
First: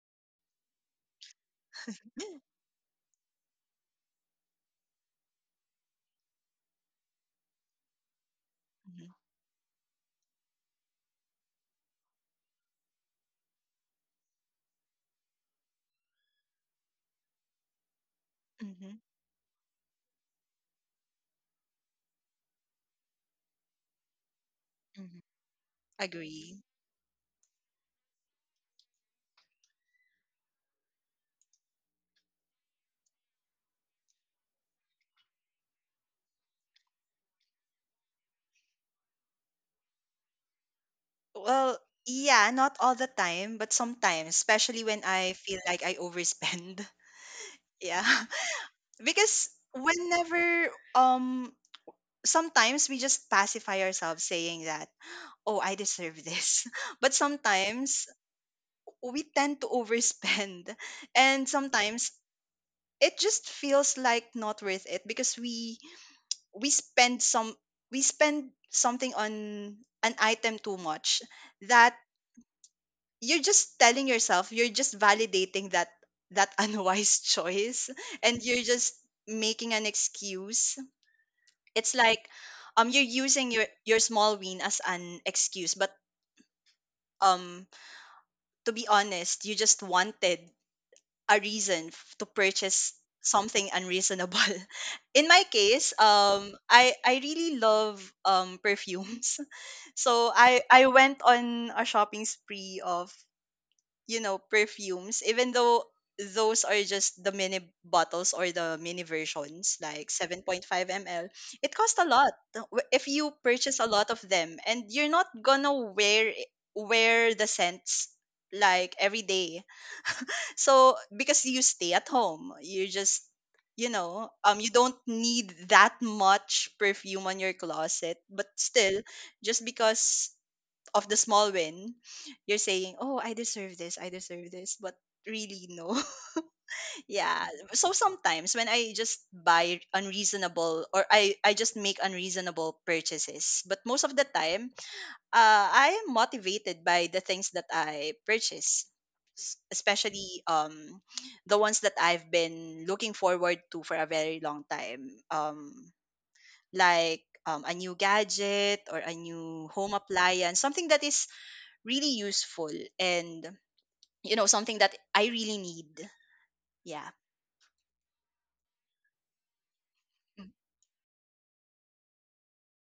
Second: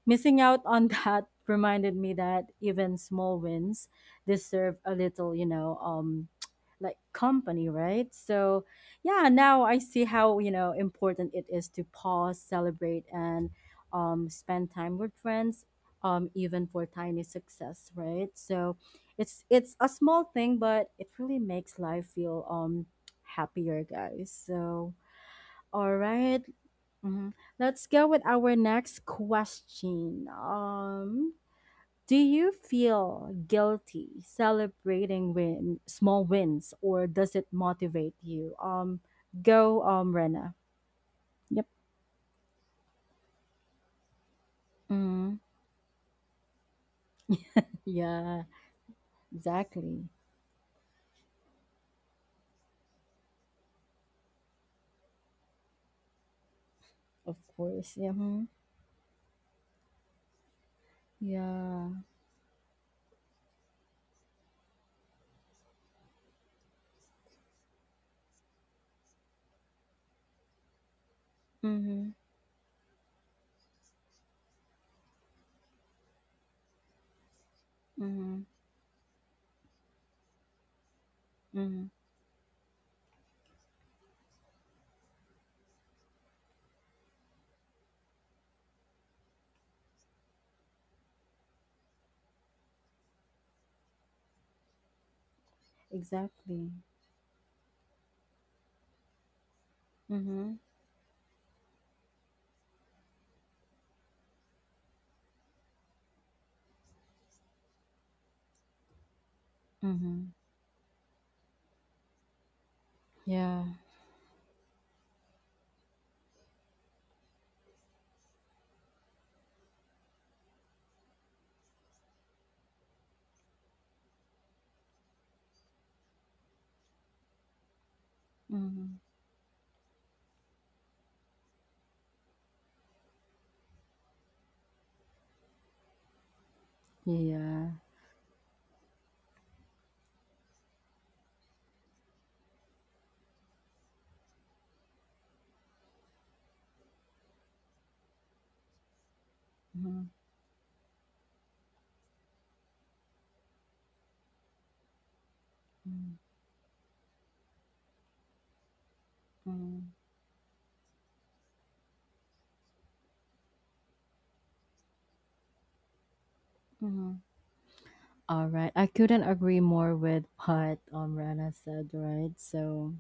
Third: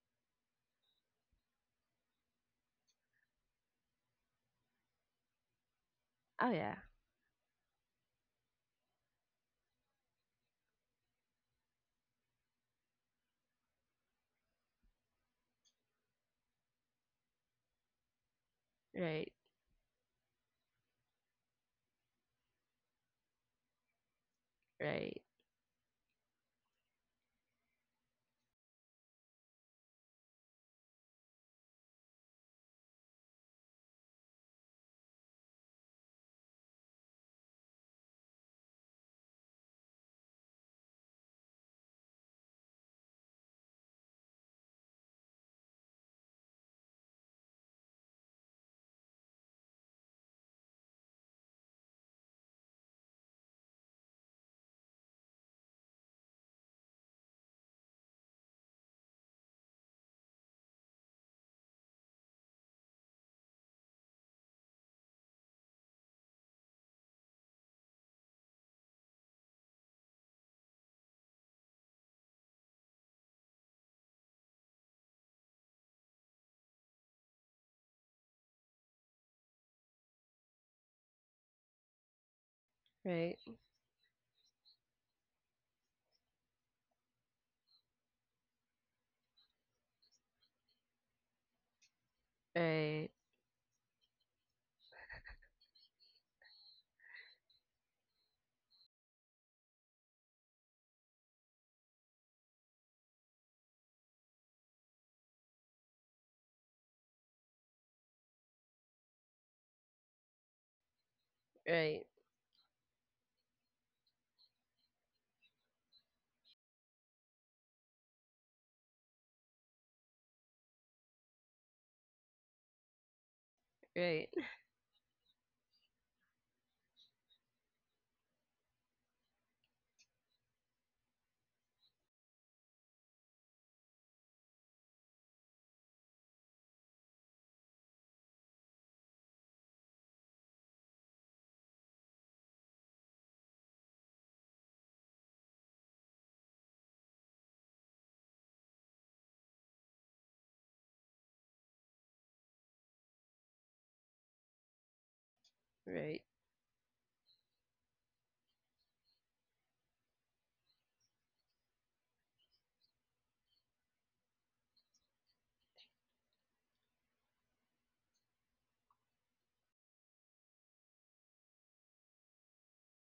Missing out on that reminded me that even small wins deserve a little, you know, um,
Oh yeah.
like company, right? So,
Mm-hmm.
yeah, now I see how you know important it is to pause, celebrate, and um, spend time with friends, um, even for tiny success, right? So
Mm-hmm.
Right,
it's it's a small thing, but it really makes life feel um happier, guys. So
right,
Hmm.
all right,
Agree.
mhm. Let's go with our next question. Um, do you feel guilty celebrating win small wins, or does it motivate you? Um, go, um, Rena. Yep.
Well, yeah, not all the time, but sometimes, especially when
Mm,
I feel like I overspend. Yeah.
yeah.
Because
Exactly.
whenever, um sometimes we just pacify ourselves saying that, "Oh, I deserve this." But
Of course.
sometimes
Yeah. Mhm.
we tend to overspend. And
Yeah.
sometimes it just feels like not worth it, because we we spend some we spend something on an item too much, that
Mm-hmm.
you're just telling yourself, you're just validating that that unwise choice, and
Mhm,
you're just making an excuse.
mhm,
It's like um you're
right.
using your your small win as an excuse, but um to be honest, you just wanted a reason f- to purchase
Right,
something unreasonable. In my case, um,
exactly.
I I really love um perfumes, so
Mhm,
I I went on a shopping spree of, you know perfumes, even though those are just the mini bottles or the mini versions, like
mhm.
seven point five milliliters. It costs
right,
a lot, w- if you
Yeah.
purchase a lot of them, and you're not gonna wear it- wear the scents like every day, so because you stay at home, you just, you
right,
know um you don't need that much perfume on your closet. But
Mhm.
still, just because of the small win, you're saying, oh I deserve this, I deserve this, but really, no. Yeah.
Yeah.
So sometimes when I just buy unreasonable or I I just make unreasonable purchases, but most of the time, uh, I am motivated by the things that I purchase, s-
Mhm,
especially um, the ones that I've been looking forward to for a very long time. Um,
mhm,
right.
like um, a new gadget or a new
mhm,
home appliance, something that is really useful and, you know something that I really need. Yeah.
mhm. All right. I couldn't agree more with
Mm.
what um Rana said, right? So,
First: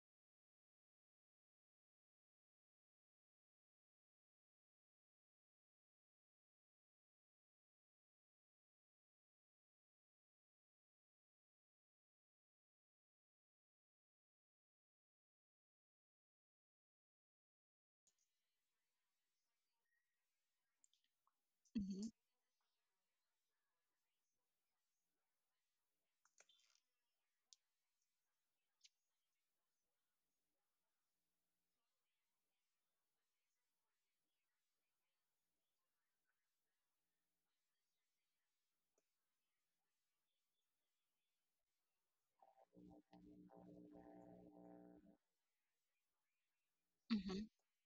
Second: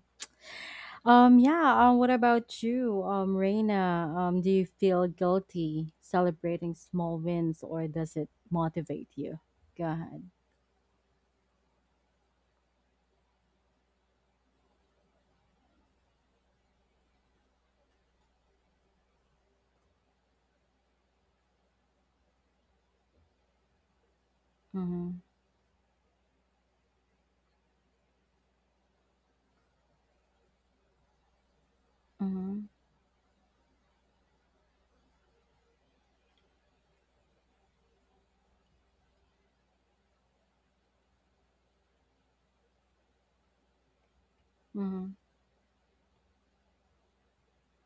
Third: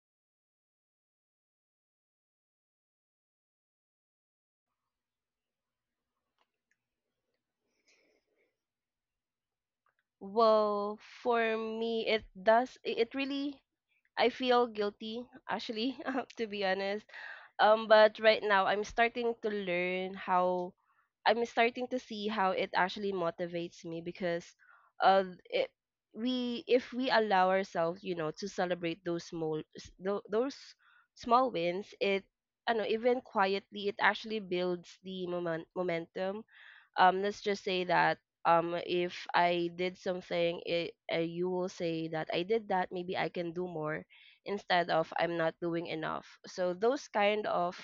um yeah, um what about you, um Reina? Um do you feel guilty celebrating small wins or does it motivate you? Go ahead.
Well, for me, it does. It it really. I feel guilty, actually, uh, to be honest. Um, but right now, I'm starting to learn how. I'm starting to see how it actually motivates me because,
Mhm.
uh, it, we if we allow ourselves, you know, to celebrate those small s- tho- those small wins, it,
Mhm.
I know, even quietly, it actually builds the moment, momentum. Um let's just say that um if I did something it, uh, you will say that I did that, maybe I can do more instead
Mhm.
of I'm not doing enough. So those
Mm-hmm.
kind of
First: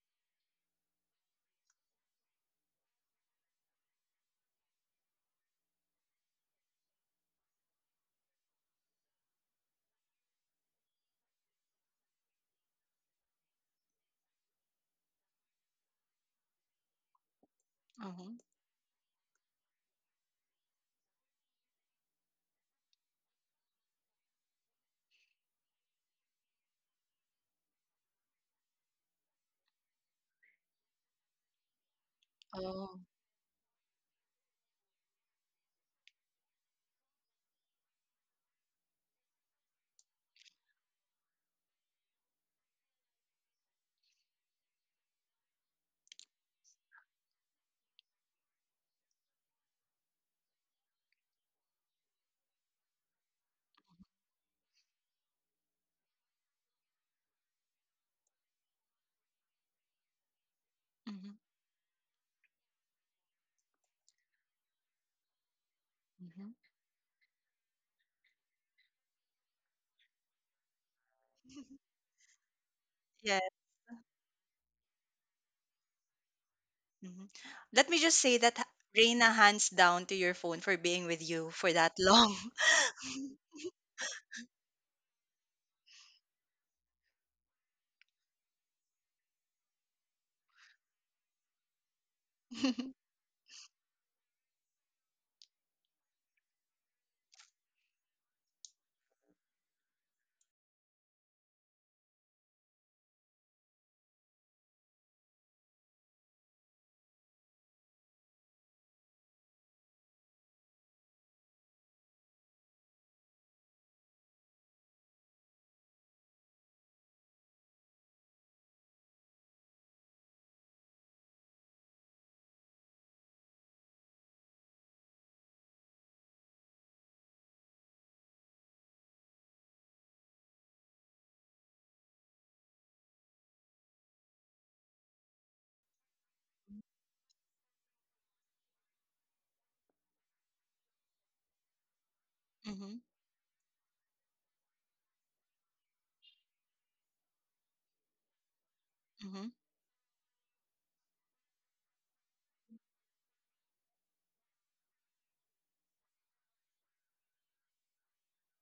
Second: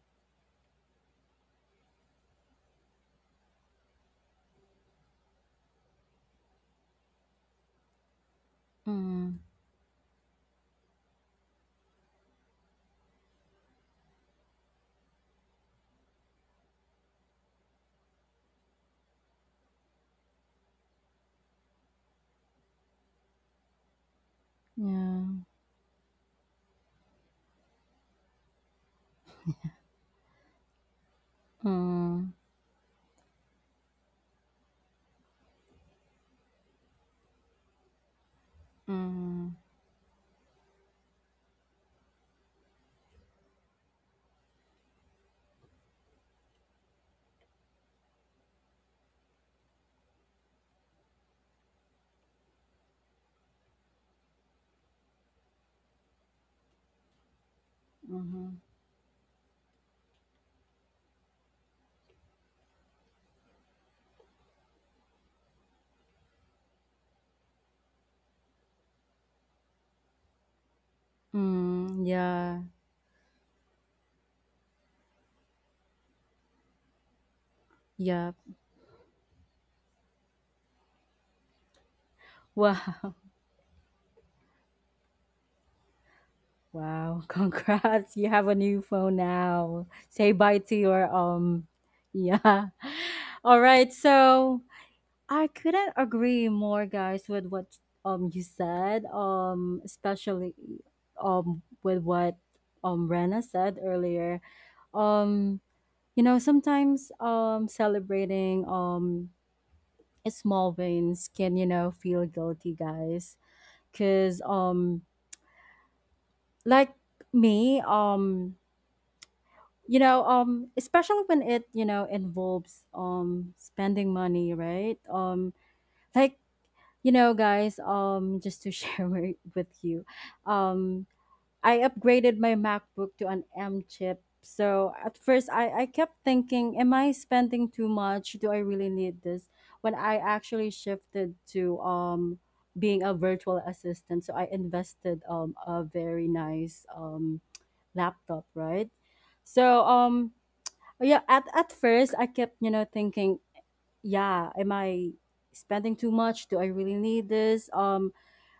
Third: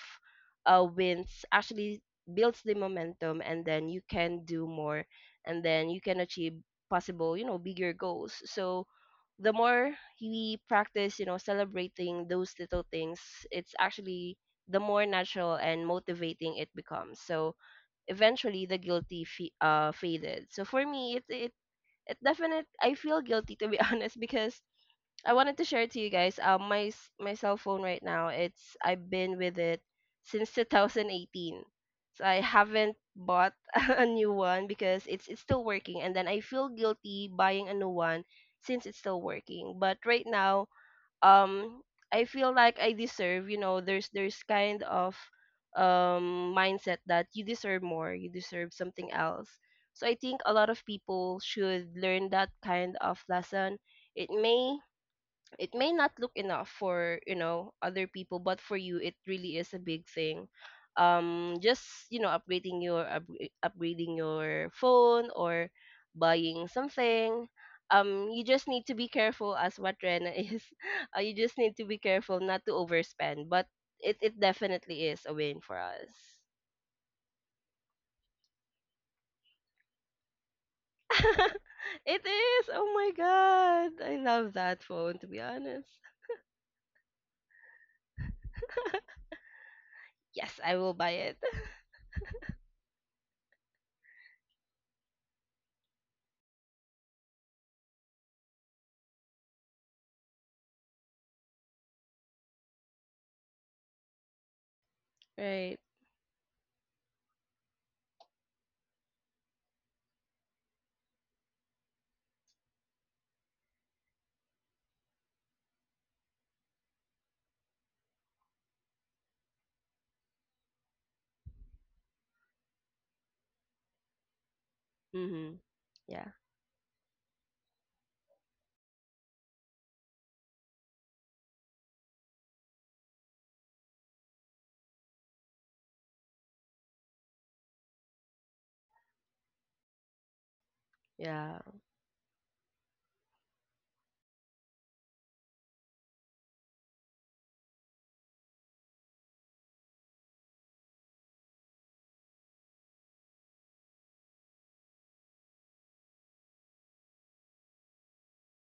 uh, wins actually builds the momentum and then you can do more and then you can achieve possible you know bigger goals. So
Mhm.
the more we practice you know celebrating those little things, it's actually the more natural and motivating it becomes. So
Mm-hmm.
eventually the guilty fe- uh faded. So for me, it it it definite I feel guilty to be honest because
Yeah.
I wanted to share it to you guys. Um, my s- my cell phone right now, it's I've been with it since two thousand eighteen. So
Mhm.
I haven't
Oh.
bought a new one because it's it's still working, and then I feel guilty buying a new one since it's still
Mhm.
working. But right now, um I feel like I deserve, you know, there's there's kind of um mindset that you deserve more, you deserve something else. So I think a lot of people should learn that kind of lesson. It may it may not look enough for you know other people, but
Mhm.
for you it really is a big thing, um just you know upgrading your upgra- upgrading your phone or
Mm-hmm.
buying something. Um you just need to be careful as what Rena is uh, you just need to be
Mm,
careful not
yeah,
to overspend, but it, it definitely is a win for us.
Mhm. Let me just
yeah.
say that, Reina, hands down to your phone for being with you for that
It
long.
is, oh my
Wow,
god, I love that phone to be honest.
wow. Congrats. You have a new phone now. Say
Yes,
bye
I
to
will buy
your
it.
um yeah. All right. So, I couldn't agree more guys with what um you said, um especially um with what um Rena said earlier. Um
Right.
you know, sometimes um celebrating um small wins can, you know, feel guilty, guys, cuz um like me, um you know, um especially when it, you know, involves um spending money, right? Um
Mm-hmm. Yeah.
like, you know, guys, um just to share wi- with you, um I upgraded my MacBook to an M chip. So at first i i kept thinking, am I spending too much? Do I really need this? When I actually shifted
Yeah,
to um
Mhm,
being a virtual assistant, so I invested um a very nice um laptop, right?
mhm,
So um yeah, at at first I kept, you know, thinking, yeah, am I spending too much? Do I really need this? Um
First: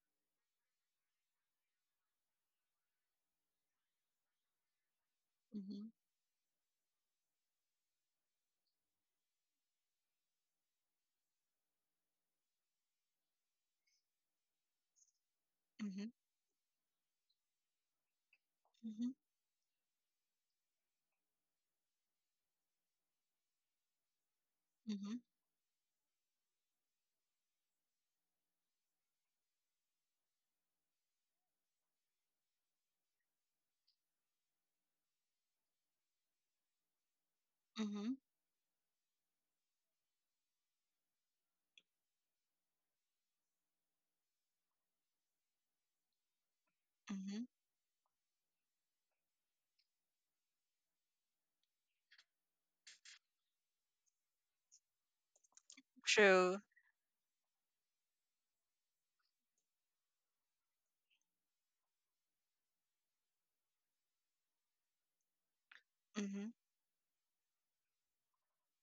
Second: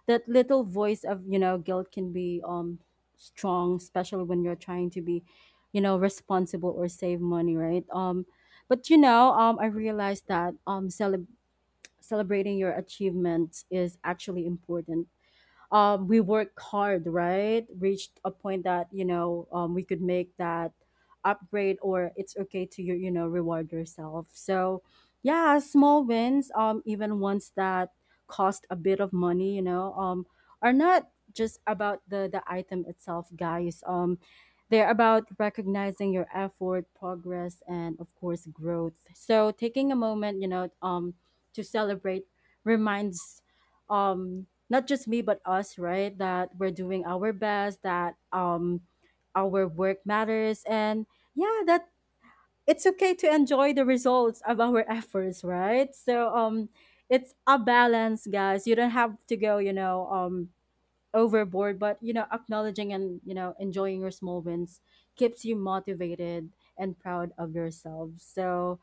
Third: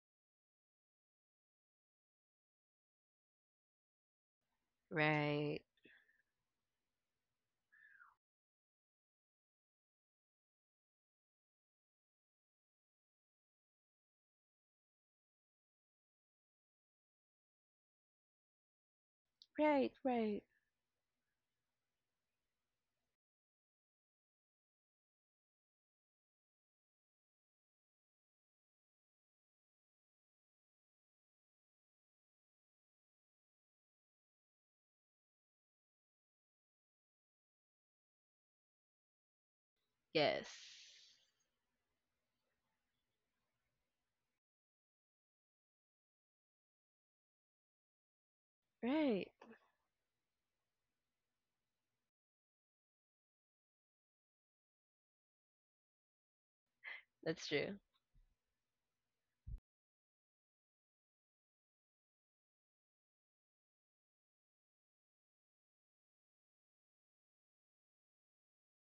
That little voice of, you know, guilt can be um strong, especially when you're trying to be,
right,
you
mhm,
know, responsible or save money, right? Um but you know, um I realized that um cele- celebrating your achievements is actually important. Um,
mhm,
we worked hard, right? Reached a point that, you
mhm,
know, um, we
right,
could make
right.
that upgrade, or it's okay to you you know, reward yourself. So,
mhm, mhm,
yeah, small wins, um, even ones that cost a bit of money, you know, um, are not just about the the item itself, guys. Um, they're about recognizing your effort, progress, and of
mhm.
course growth. So taking a moment, you
Yes,
know, um, to celebrate reminds um not just me but us, right, that we're doing our
Mhm.
best, that um
right.
our work matters and yeah, that it's okay to enjoy the results of our efforts, right? So
True.
um it's
That's
a
true.
balance, guys. You don't have to go, you know, um overboard, but you know, acknowledging and, you know, enjoying your small wins keeps you motivated
Mhm.
and proud of yourself. So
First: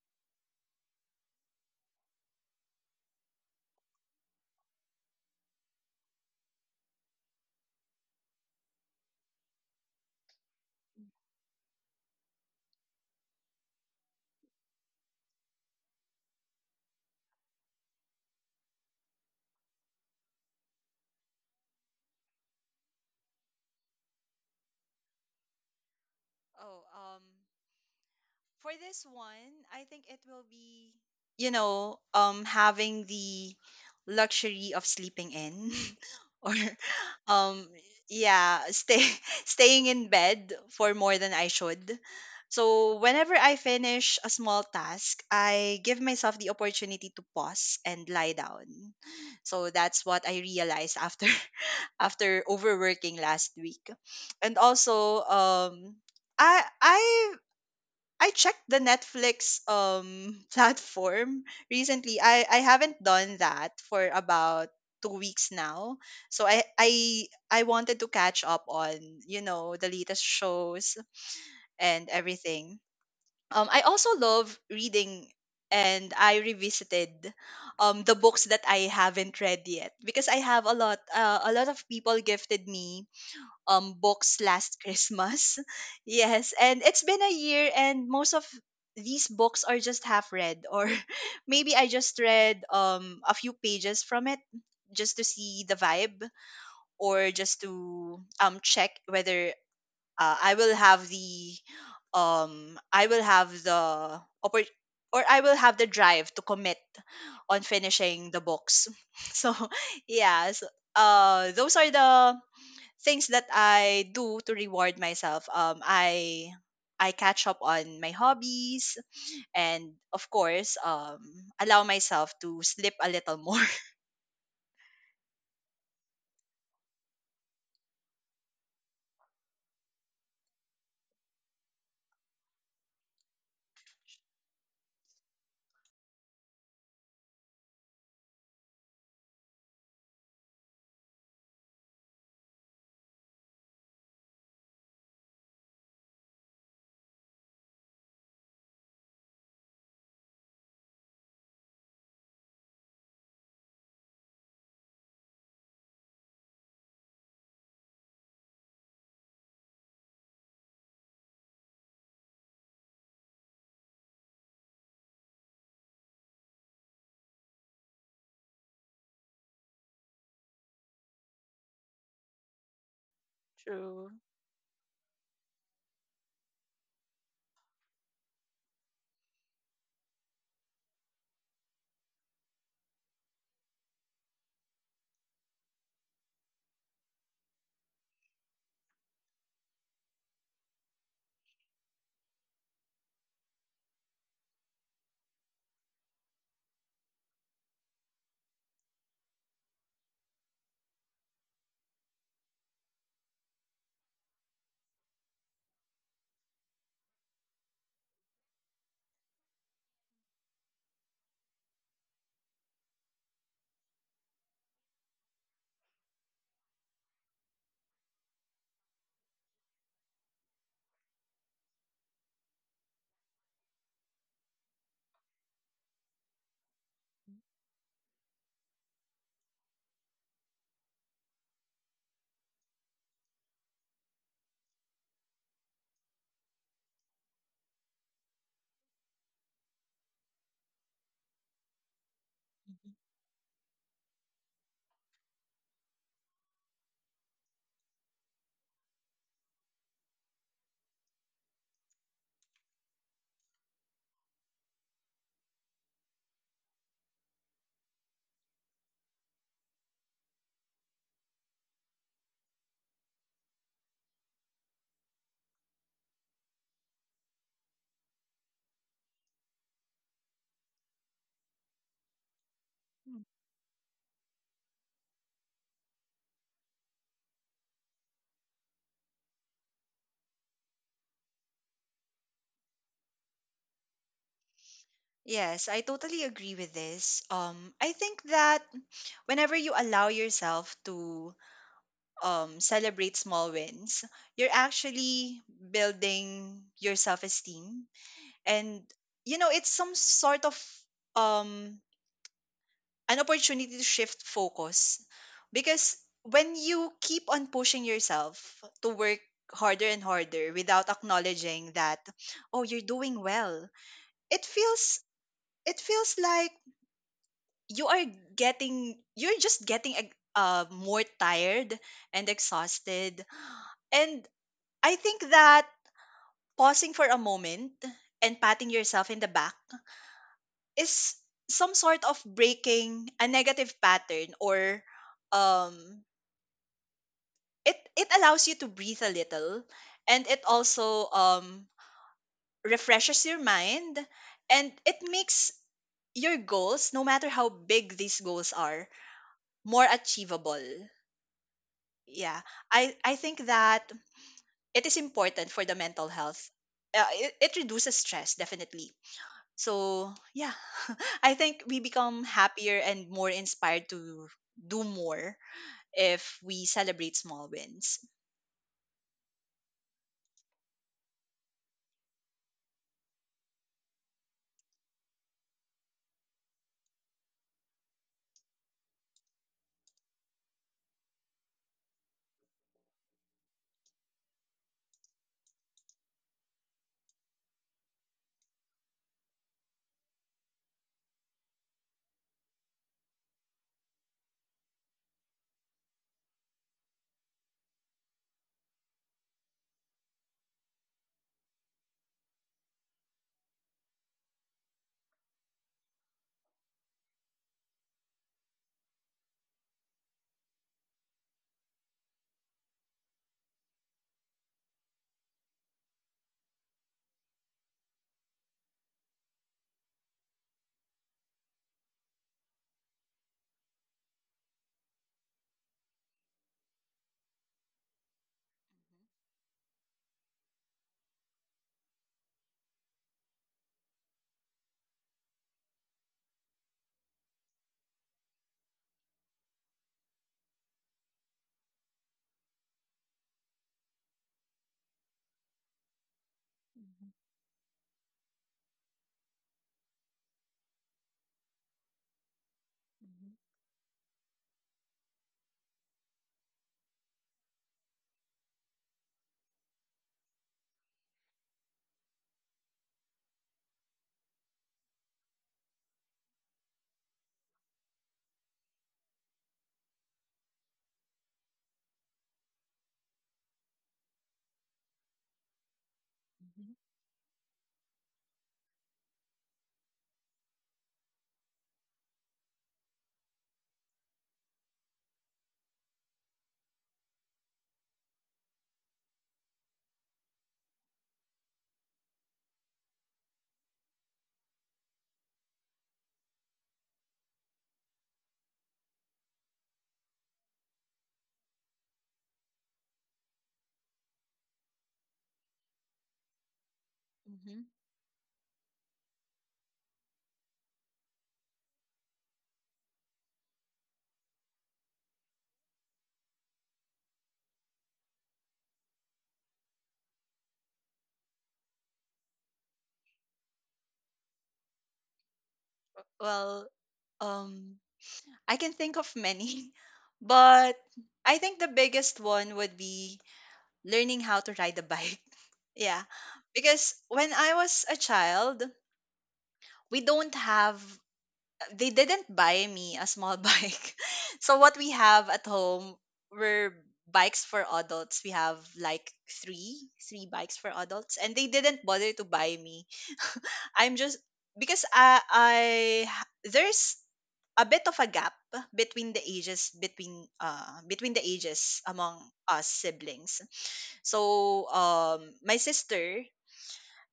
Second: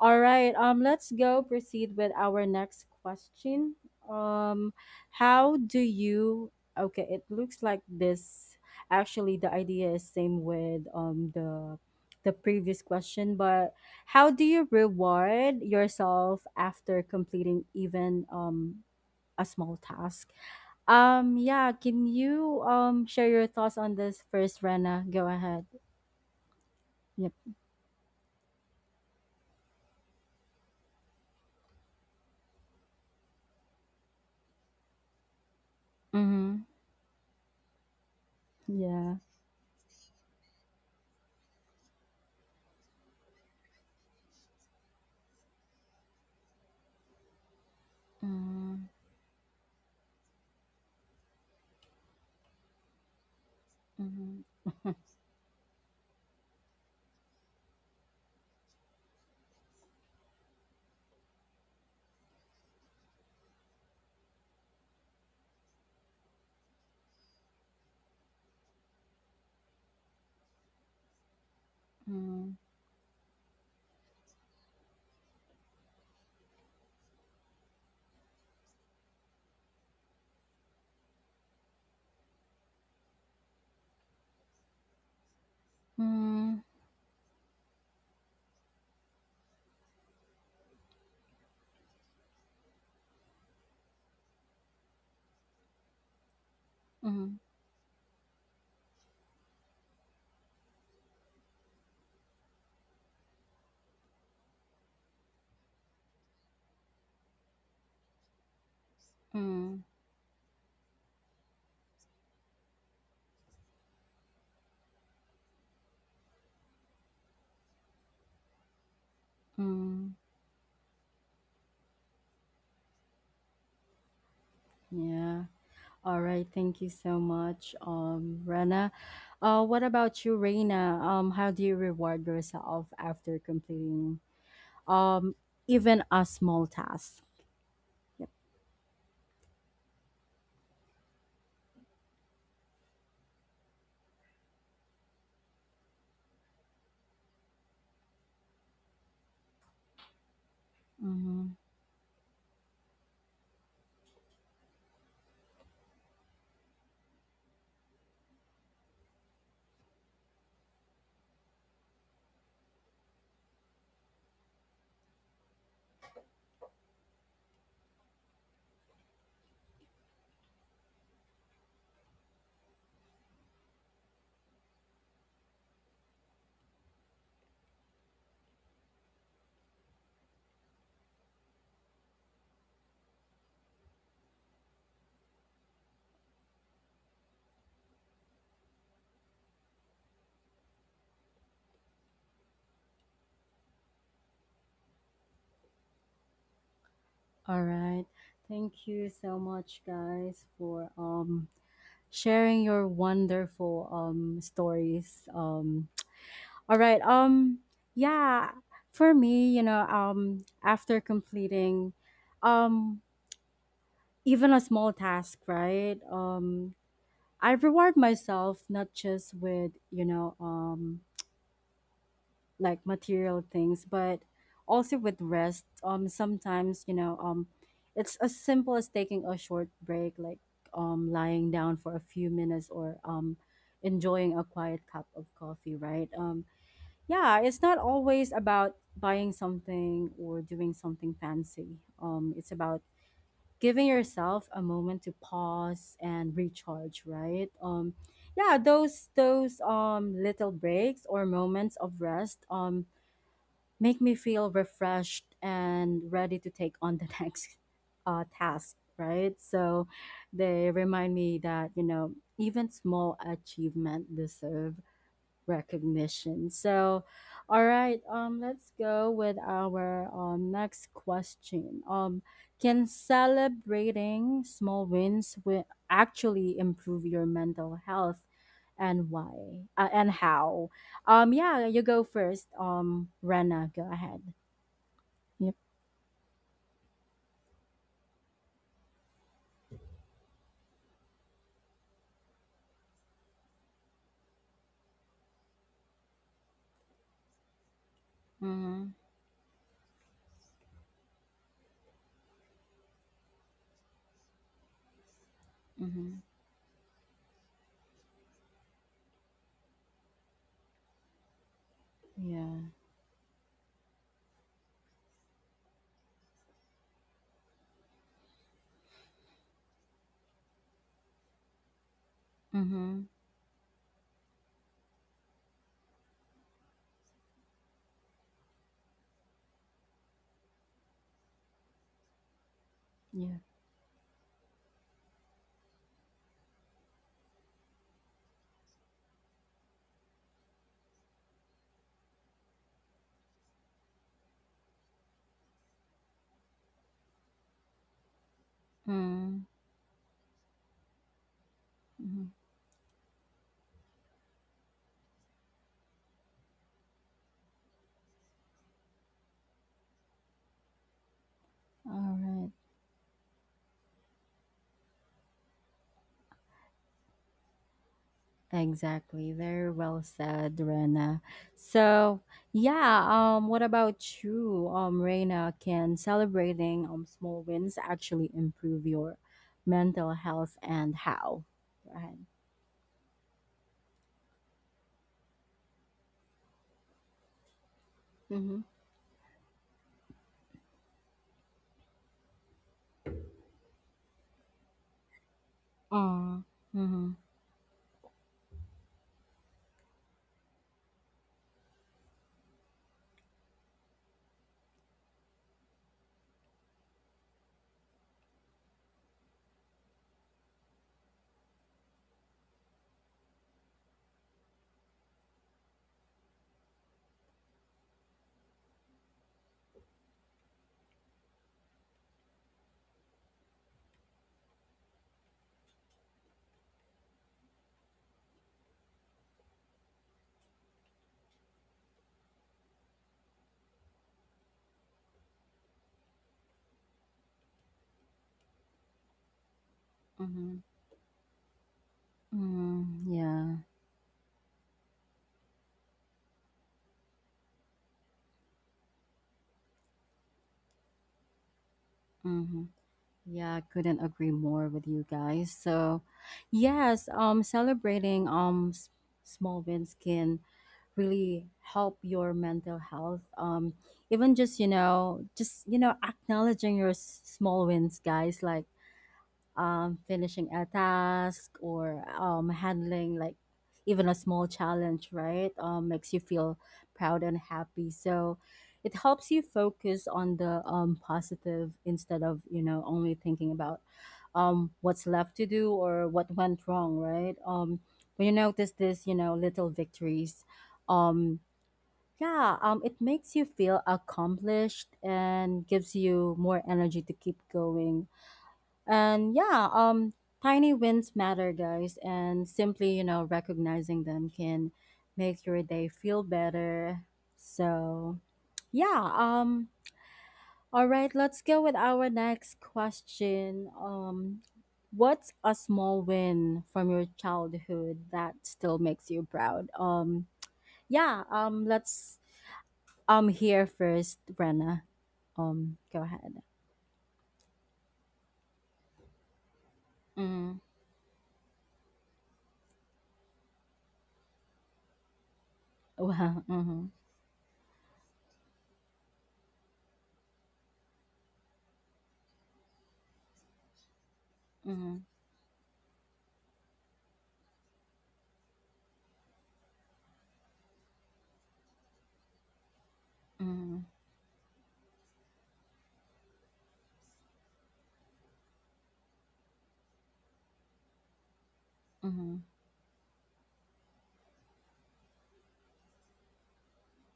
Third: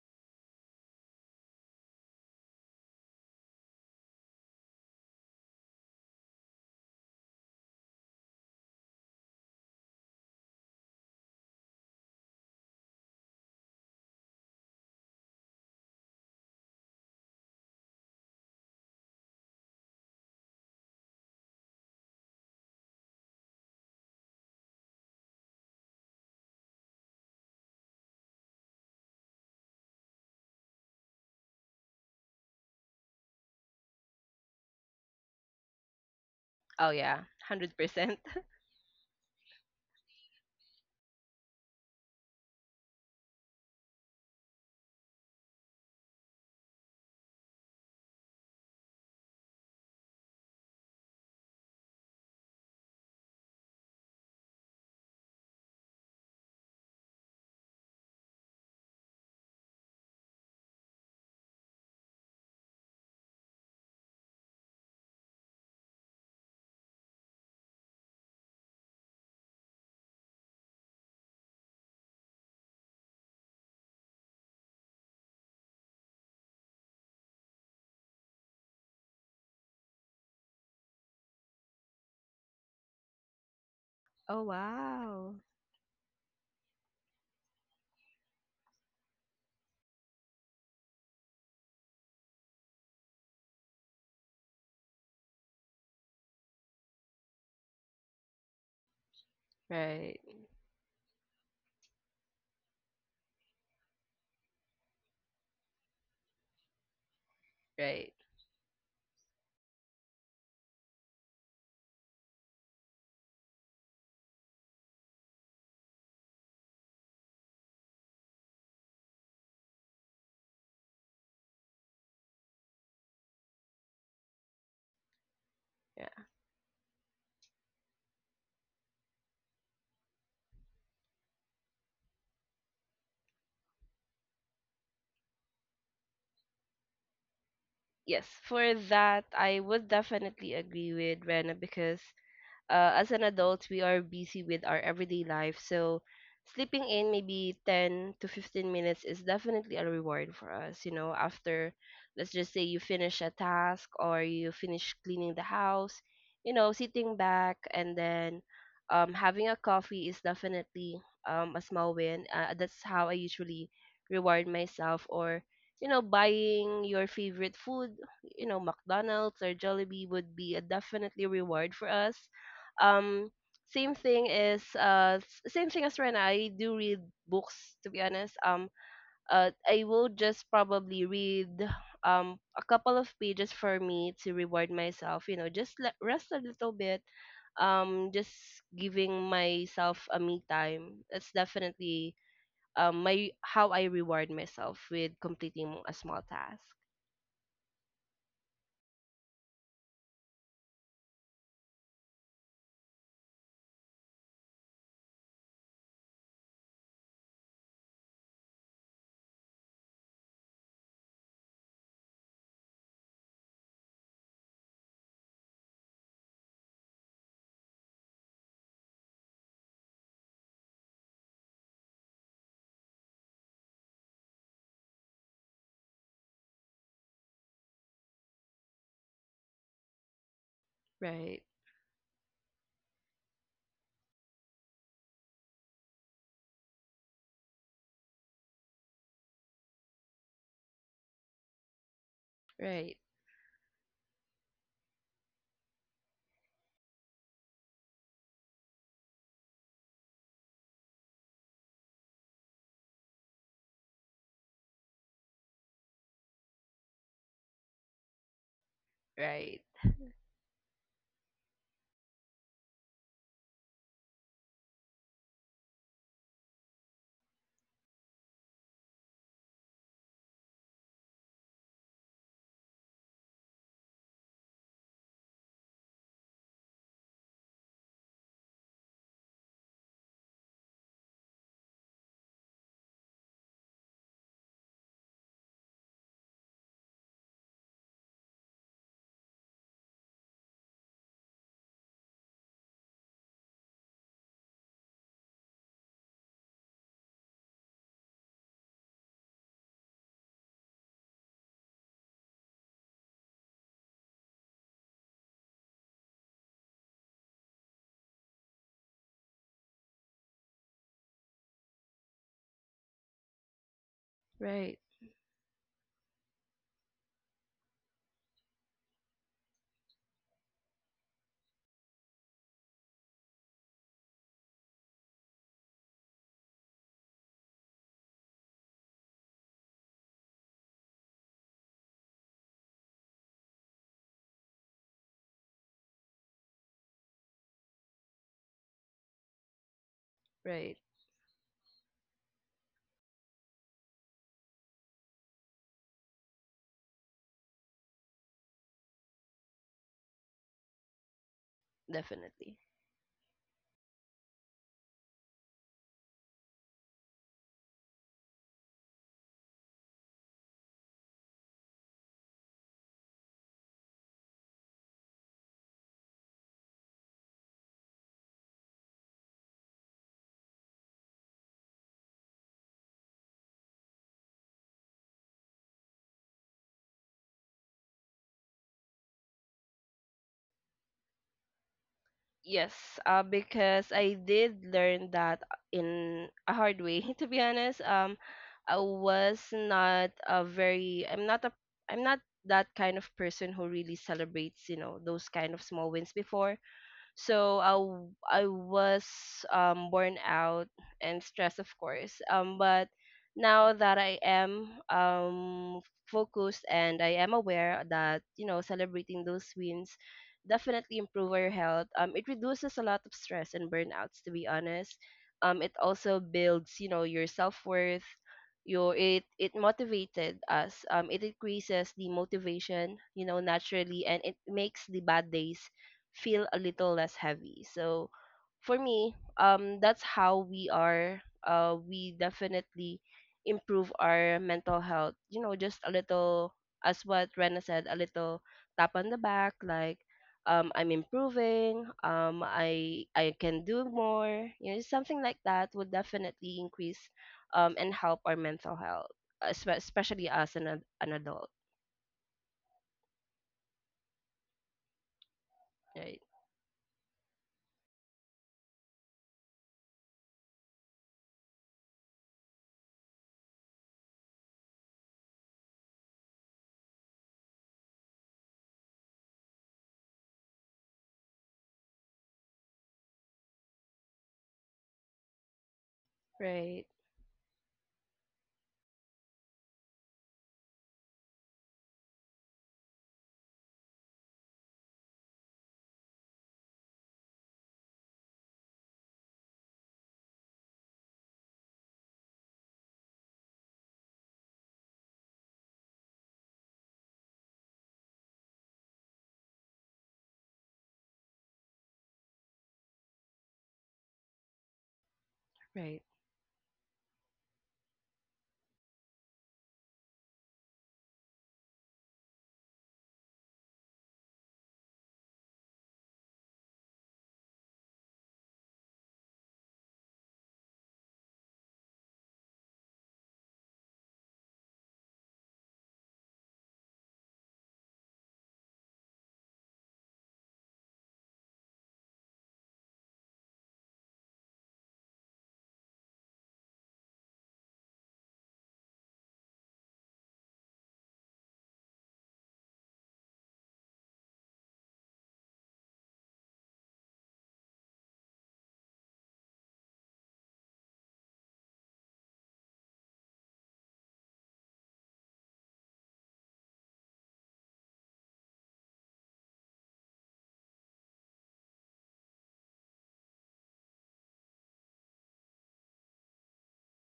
all right, um let's go proceed with our next question. um how do you, okay, it looks like this actually the idea is same with um the the previous question, but how do you reward yourself after completing even um a small task? Um, yeah, can you um share your thoughts on this first, Rena? Go ahead.
Oh, um,
Yep.
for this one, I think it will be, you know, um, having the luxury of sleeping in, or,
Mm-hmm.
Oh yeah,
um,
hundred percent.
yeah, stay
Yeah.
staying in bed for more than I should. So whenever I finish a small task, I give myself the opportunity to pause and lie
Mm-hmm.
down. So that's what I realized after after overworking last week.
Mm-hmm.
And also um I I I checked the Netflix um platform recently. I I haven't done that for about two weeks now. So I I I wanted to catch up on, you know, the latest shows and
Mm-hmm.
everything. Um I also love reading and I revisited um the books that I haven't read yet because I have a lot uh, a lot of people gifted me um books
Oh
last
wow.
Christmas. Yes,
Mm-hmm.
and it's been a year and most of these books are just half read, or maybe I just read um a few pages from it just to see the vibe or just to um check whether
Right,
uh, I will have the um I will have the oppor- or I will have the drive to commit on
right.
finishing the books. So
Mm-hmm.
yeah, so, uh those are the things that I do to reward myself. Um, I I catch up on my hobbies and
Mm-hmm.
of course um allow myself to sleep a little more.
Yeah. All
Yeah.
right. Thank you so much, um, Rena. Uh, what about you, Reina? Um, how do you reward yourself after completing um even a small task?
Yes,
Yep.
for that I would definitely agree with Rena because uh, as an adult, we are busy with our everyday life. So sleeping in maybe ten to fifteen minutes is definitely a reward for us. You know,
Mm-hmm.
after, let's just say, you finish a task or you finish cleaning the house, you know, sitting back and then um, having a coffee is definitely um, a small win. Uh, that's how I usually reward myself, or you know, buying your favorite food, you know, McDonald's or Jollibee would be a definitely reward for us. Um same
True.
thing is uh s- same thing as Rena. I do read books to be honest. Um uh I will just probably read um a couple of pages for me to reward myself, you know, just let, rest a little bit. Um, just giving myself a me time. That's definitely um my how I reward myself with completing a small task.
All right. Thank you so much, guys, for um sharing your wonderful um stories. Um, all right. Um yeah, for me, you know, um after completing um even a small task, right? Um I reward myself not just with, you know, um like material things, but also with rest. Um sometimes, you know, um it's as simple as taking a short break, like um
Right.
lying down for a few minutes, or um enjoying a quiet cup of coffee, right? Um yeah, it's not always about buying something or doing something fancy. Um it's about
Right.
giving yourself a moment to pause and recharge, right? Um yeah, those those um little breaks or moments of rest um make me feel refreshed and ready to take on the next uh, task, right?
Right.
So they remind me that, you know, even small achievement deserve recognition. So, all right, um, let's go with our um, next question. Um, can celebrating small wins wi- actually improve your mental health, and why uh, and how? Um, yeah, you go first. Um, Rena, go ahead. Yep.
Yes, I totally agree with this. Um, I think that whenever you allow yourself to um, celebrate small wins, you're actually building your self esteem.
Mm-hmm.
And, you know, it's some sort of um, an opportunity to shift focus because
Mm-hmm.
when you keep on pushing yourself to work harder and harder without acknowledging that,
Yeah.
oh, you're doing well, it
Right.
feels it feels like you are getting you're just getting ex- uh, more tired and
Mhm.
exhausted. And I think that pausing for a moment and patting yourself in the back is some sort of breaking a
Yeah.
negative pattern, or um it it allows you to breathe a little, and it
Right.
also um refreshes your mind and it makes your goals, no matter how big these goals are,
Mm-hmm.
more achievable. Yeah,
Definitely.
i i think that it is important for the mental health. uh, it, it reduces stress definitely. So yeah, I think we
All
become
right.
happier and more inspired to do more if we celebrate small wins.
Exactly. Very well said, Rena. So, yeah, um what about you? Um Rena, can celebrating um small wins actually improve your mental health and how? Go ahead.
Yes, uh, because I did learn that in a hard way. To be honest, um,
Mhm.
I was not a very. I'm not a. I'm not that kind of person who really celebrates, you know, those kind of small wins
Mm.
before.
Mhm.
So I w- I was um, worn out and stressed, of course. Um, but now that I am um, focused and I am aware that you know celebrating those wins definitely improve our health. Um, it reduces a lot of stress and burnouts, to be honest. Um, it also builds you know your self worth. Your it it motivated us. Um, it increases the motivation, you know, naturally, and it makes the bad days feel a little less heavy. So for me, um, that's how we are. Uh, we definitely improve our mental health. You know, just a little, as what Rena said, a little tap on the back, like
Mhm.
um, I'm improving. Um,
Mm.
I I
Yeah.
can do more. You know, something like that would definitely increase um, and help our mental health, espe- especially as an ad- an adult.
Mhm. Yeah, couldn't agree more with you guys. So,
Right.
yes, um, celebrating um s- small wins can really help your mental health. Um, even just you know, just you know, acknowledging your s- small wins, guys. Like um, finishing a task or um, handling like even a small challenge, right? Um, makes you feel
Right.
proud and happy. So it helps you focus on the um, positive instead of, you know, only thinking about um, what's left to do or what went wrong, right? Um, when you notice this, you know, little victories, um, yeah, um, it makes you feel accomplished and gives you more energy to keep going and yeah, um, tiny wins matter, guys, and simply, you know, recognizing them can make your day
Right.
feel better.
Hmm.
So, yeah, um, all right, let's go with our next question. Um, what's a small win from your childhood that still makes you proud? Um, yeah, um, let's um hear first, Brenna. Um, go ahead.
Well, um, I can think of many,
Mm-hmm.
but I think the biggest one would be learning how to ride a bike. Yeah,
Wow. Mm-hmm.
because when I was a child, we don't have, they didn't buy me a small bike. So what we
Mm-hmm.
have at home were bikes for adults. We have like three, three bikes for adults, and they didn't bother to buy me. I'm just because I I there's a bit of a gap between the ages, between uh between the ages among
Mm-hmm.
us siblings. So um my sister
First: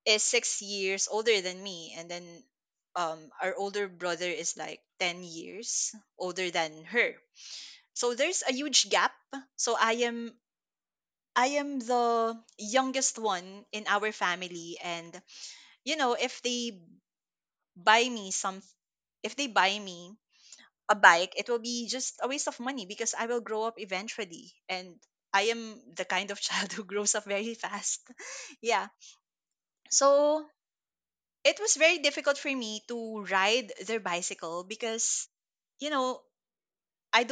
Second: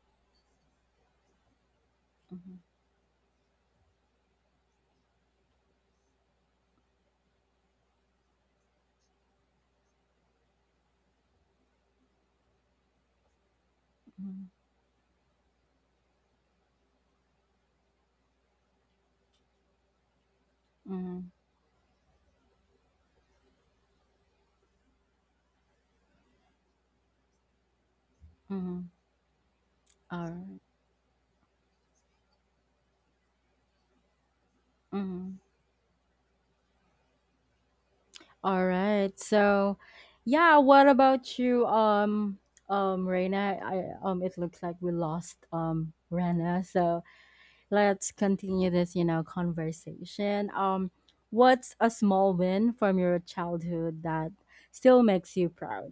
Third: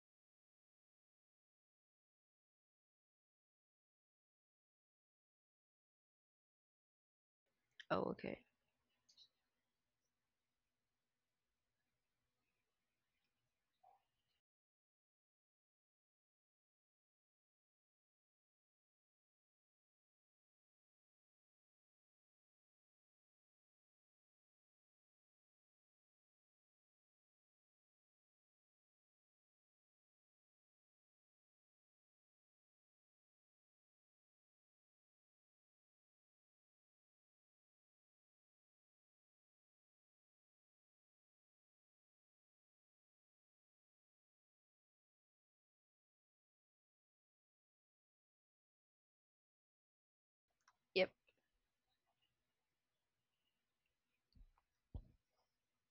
is six years older than me, and then
Mm-hmm.
um our older brother is like ten years older than her.
Oh,
So
okay.
there's a huge gap. So I am I am the youngest one in our
Mhm,
family, and you know, if they buy me some if they buy me a
mhm,
bike, it will be just a waste of money because I will grow up eventually. And I am the kind of child who grows up very fast. Yeah.
mhm.
So
Alright.
it was very difficult for me to ride their bicycle because,
Mhm.
you know, I
Alright. So, yeah, what about you, um, um, Reina? I um, it looks like we lost um, Rena. So let's continue this, you know, conversation. Um,
Yep.
what's a small win from your childhood that still makes you proud?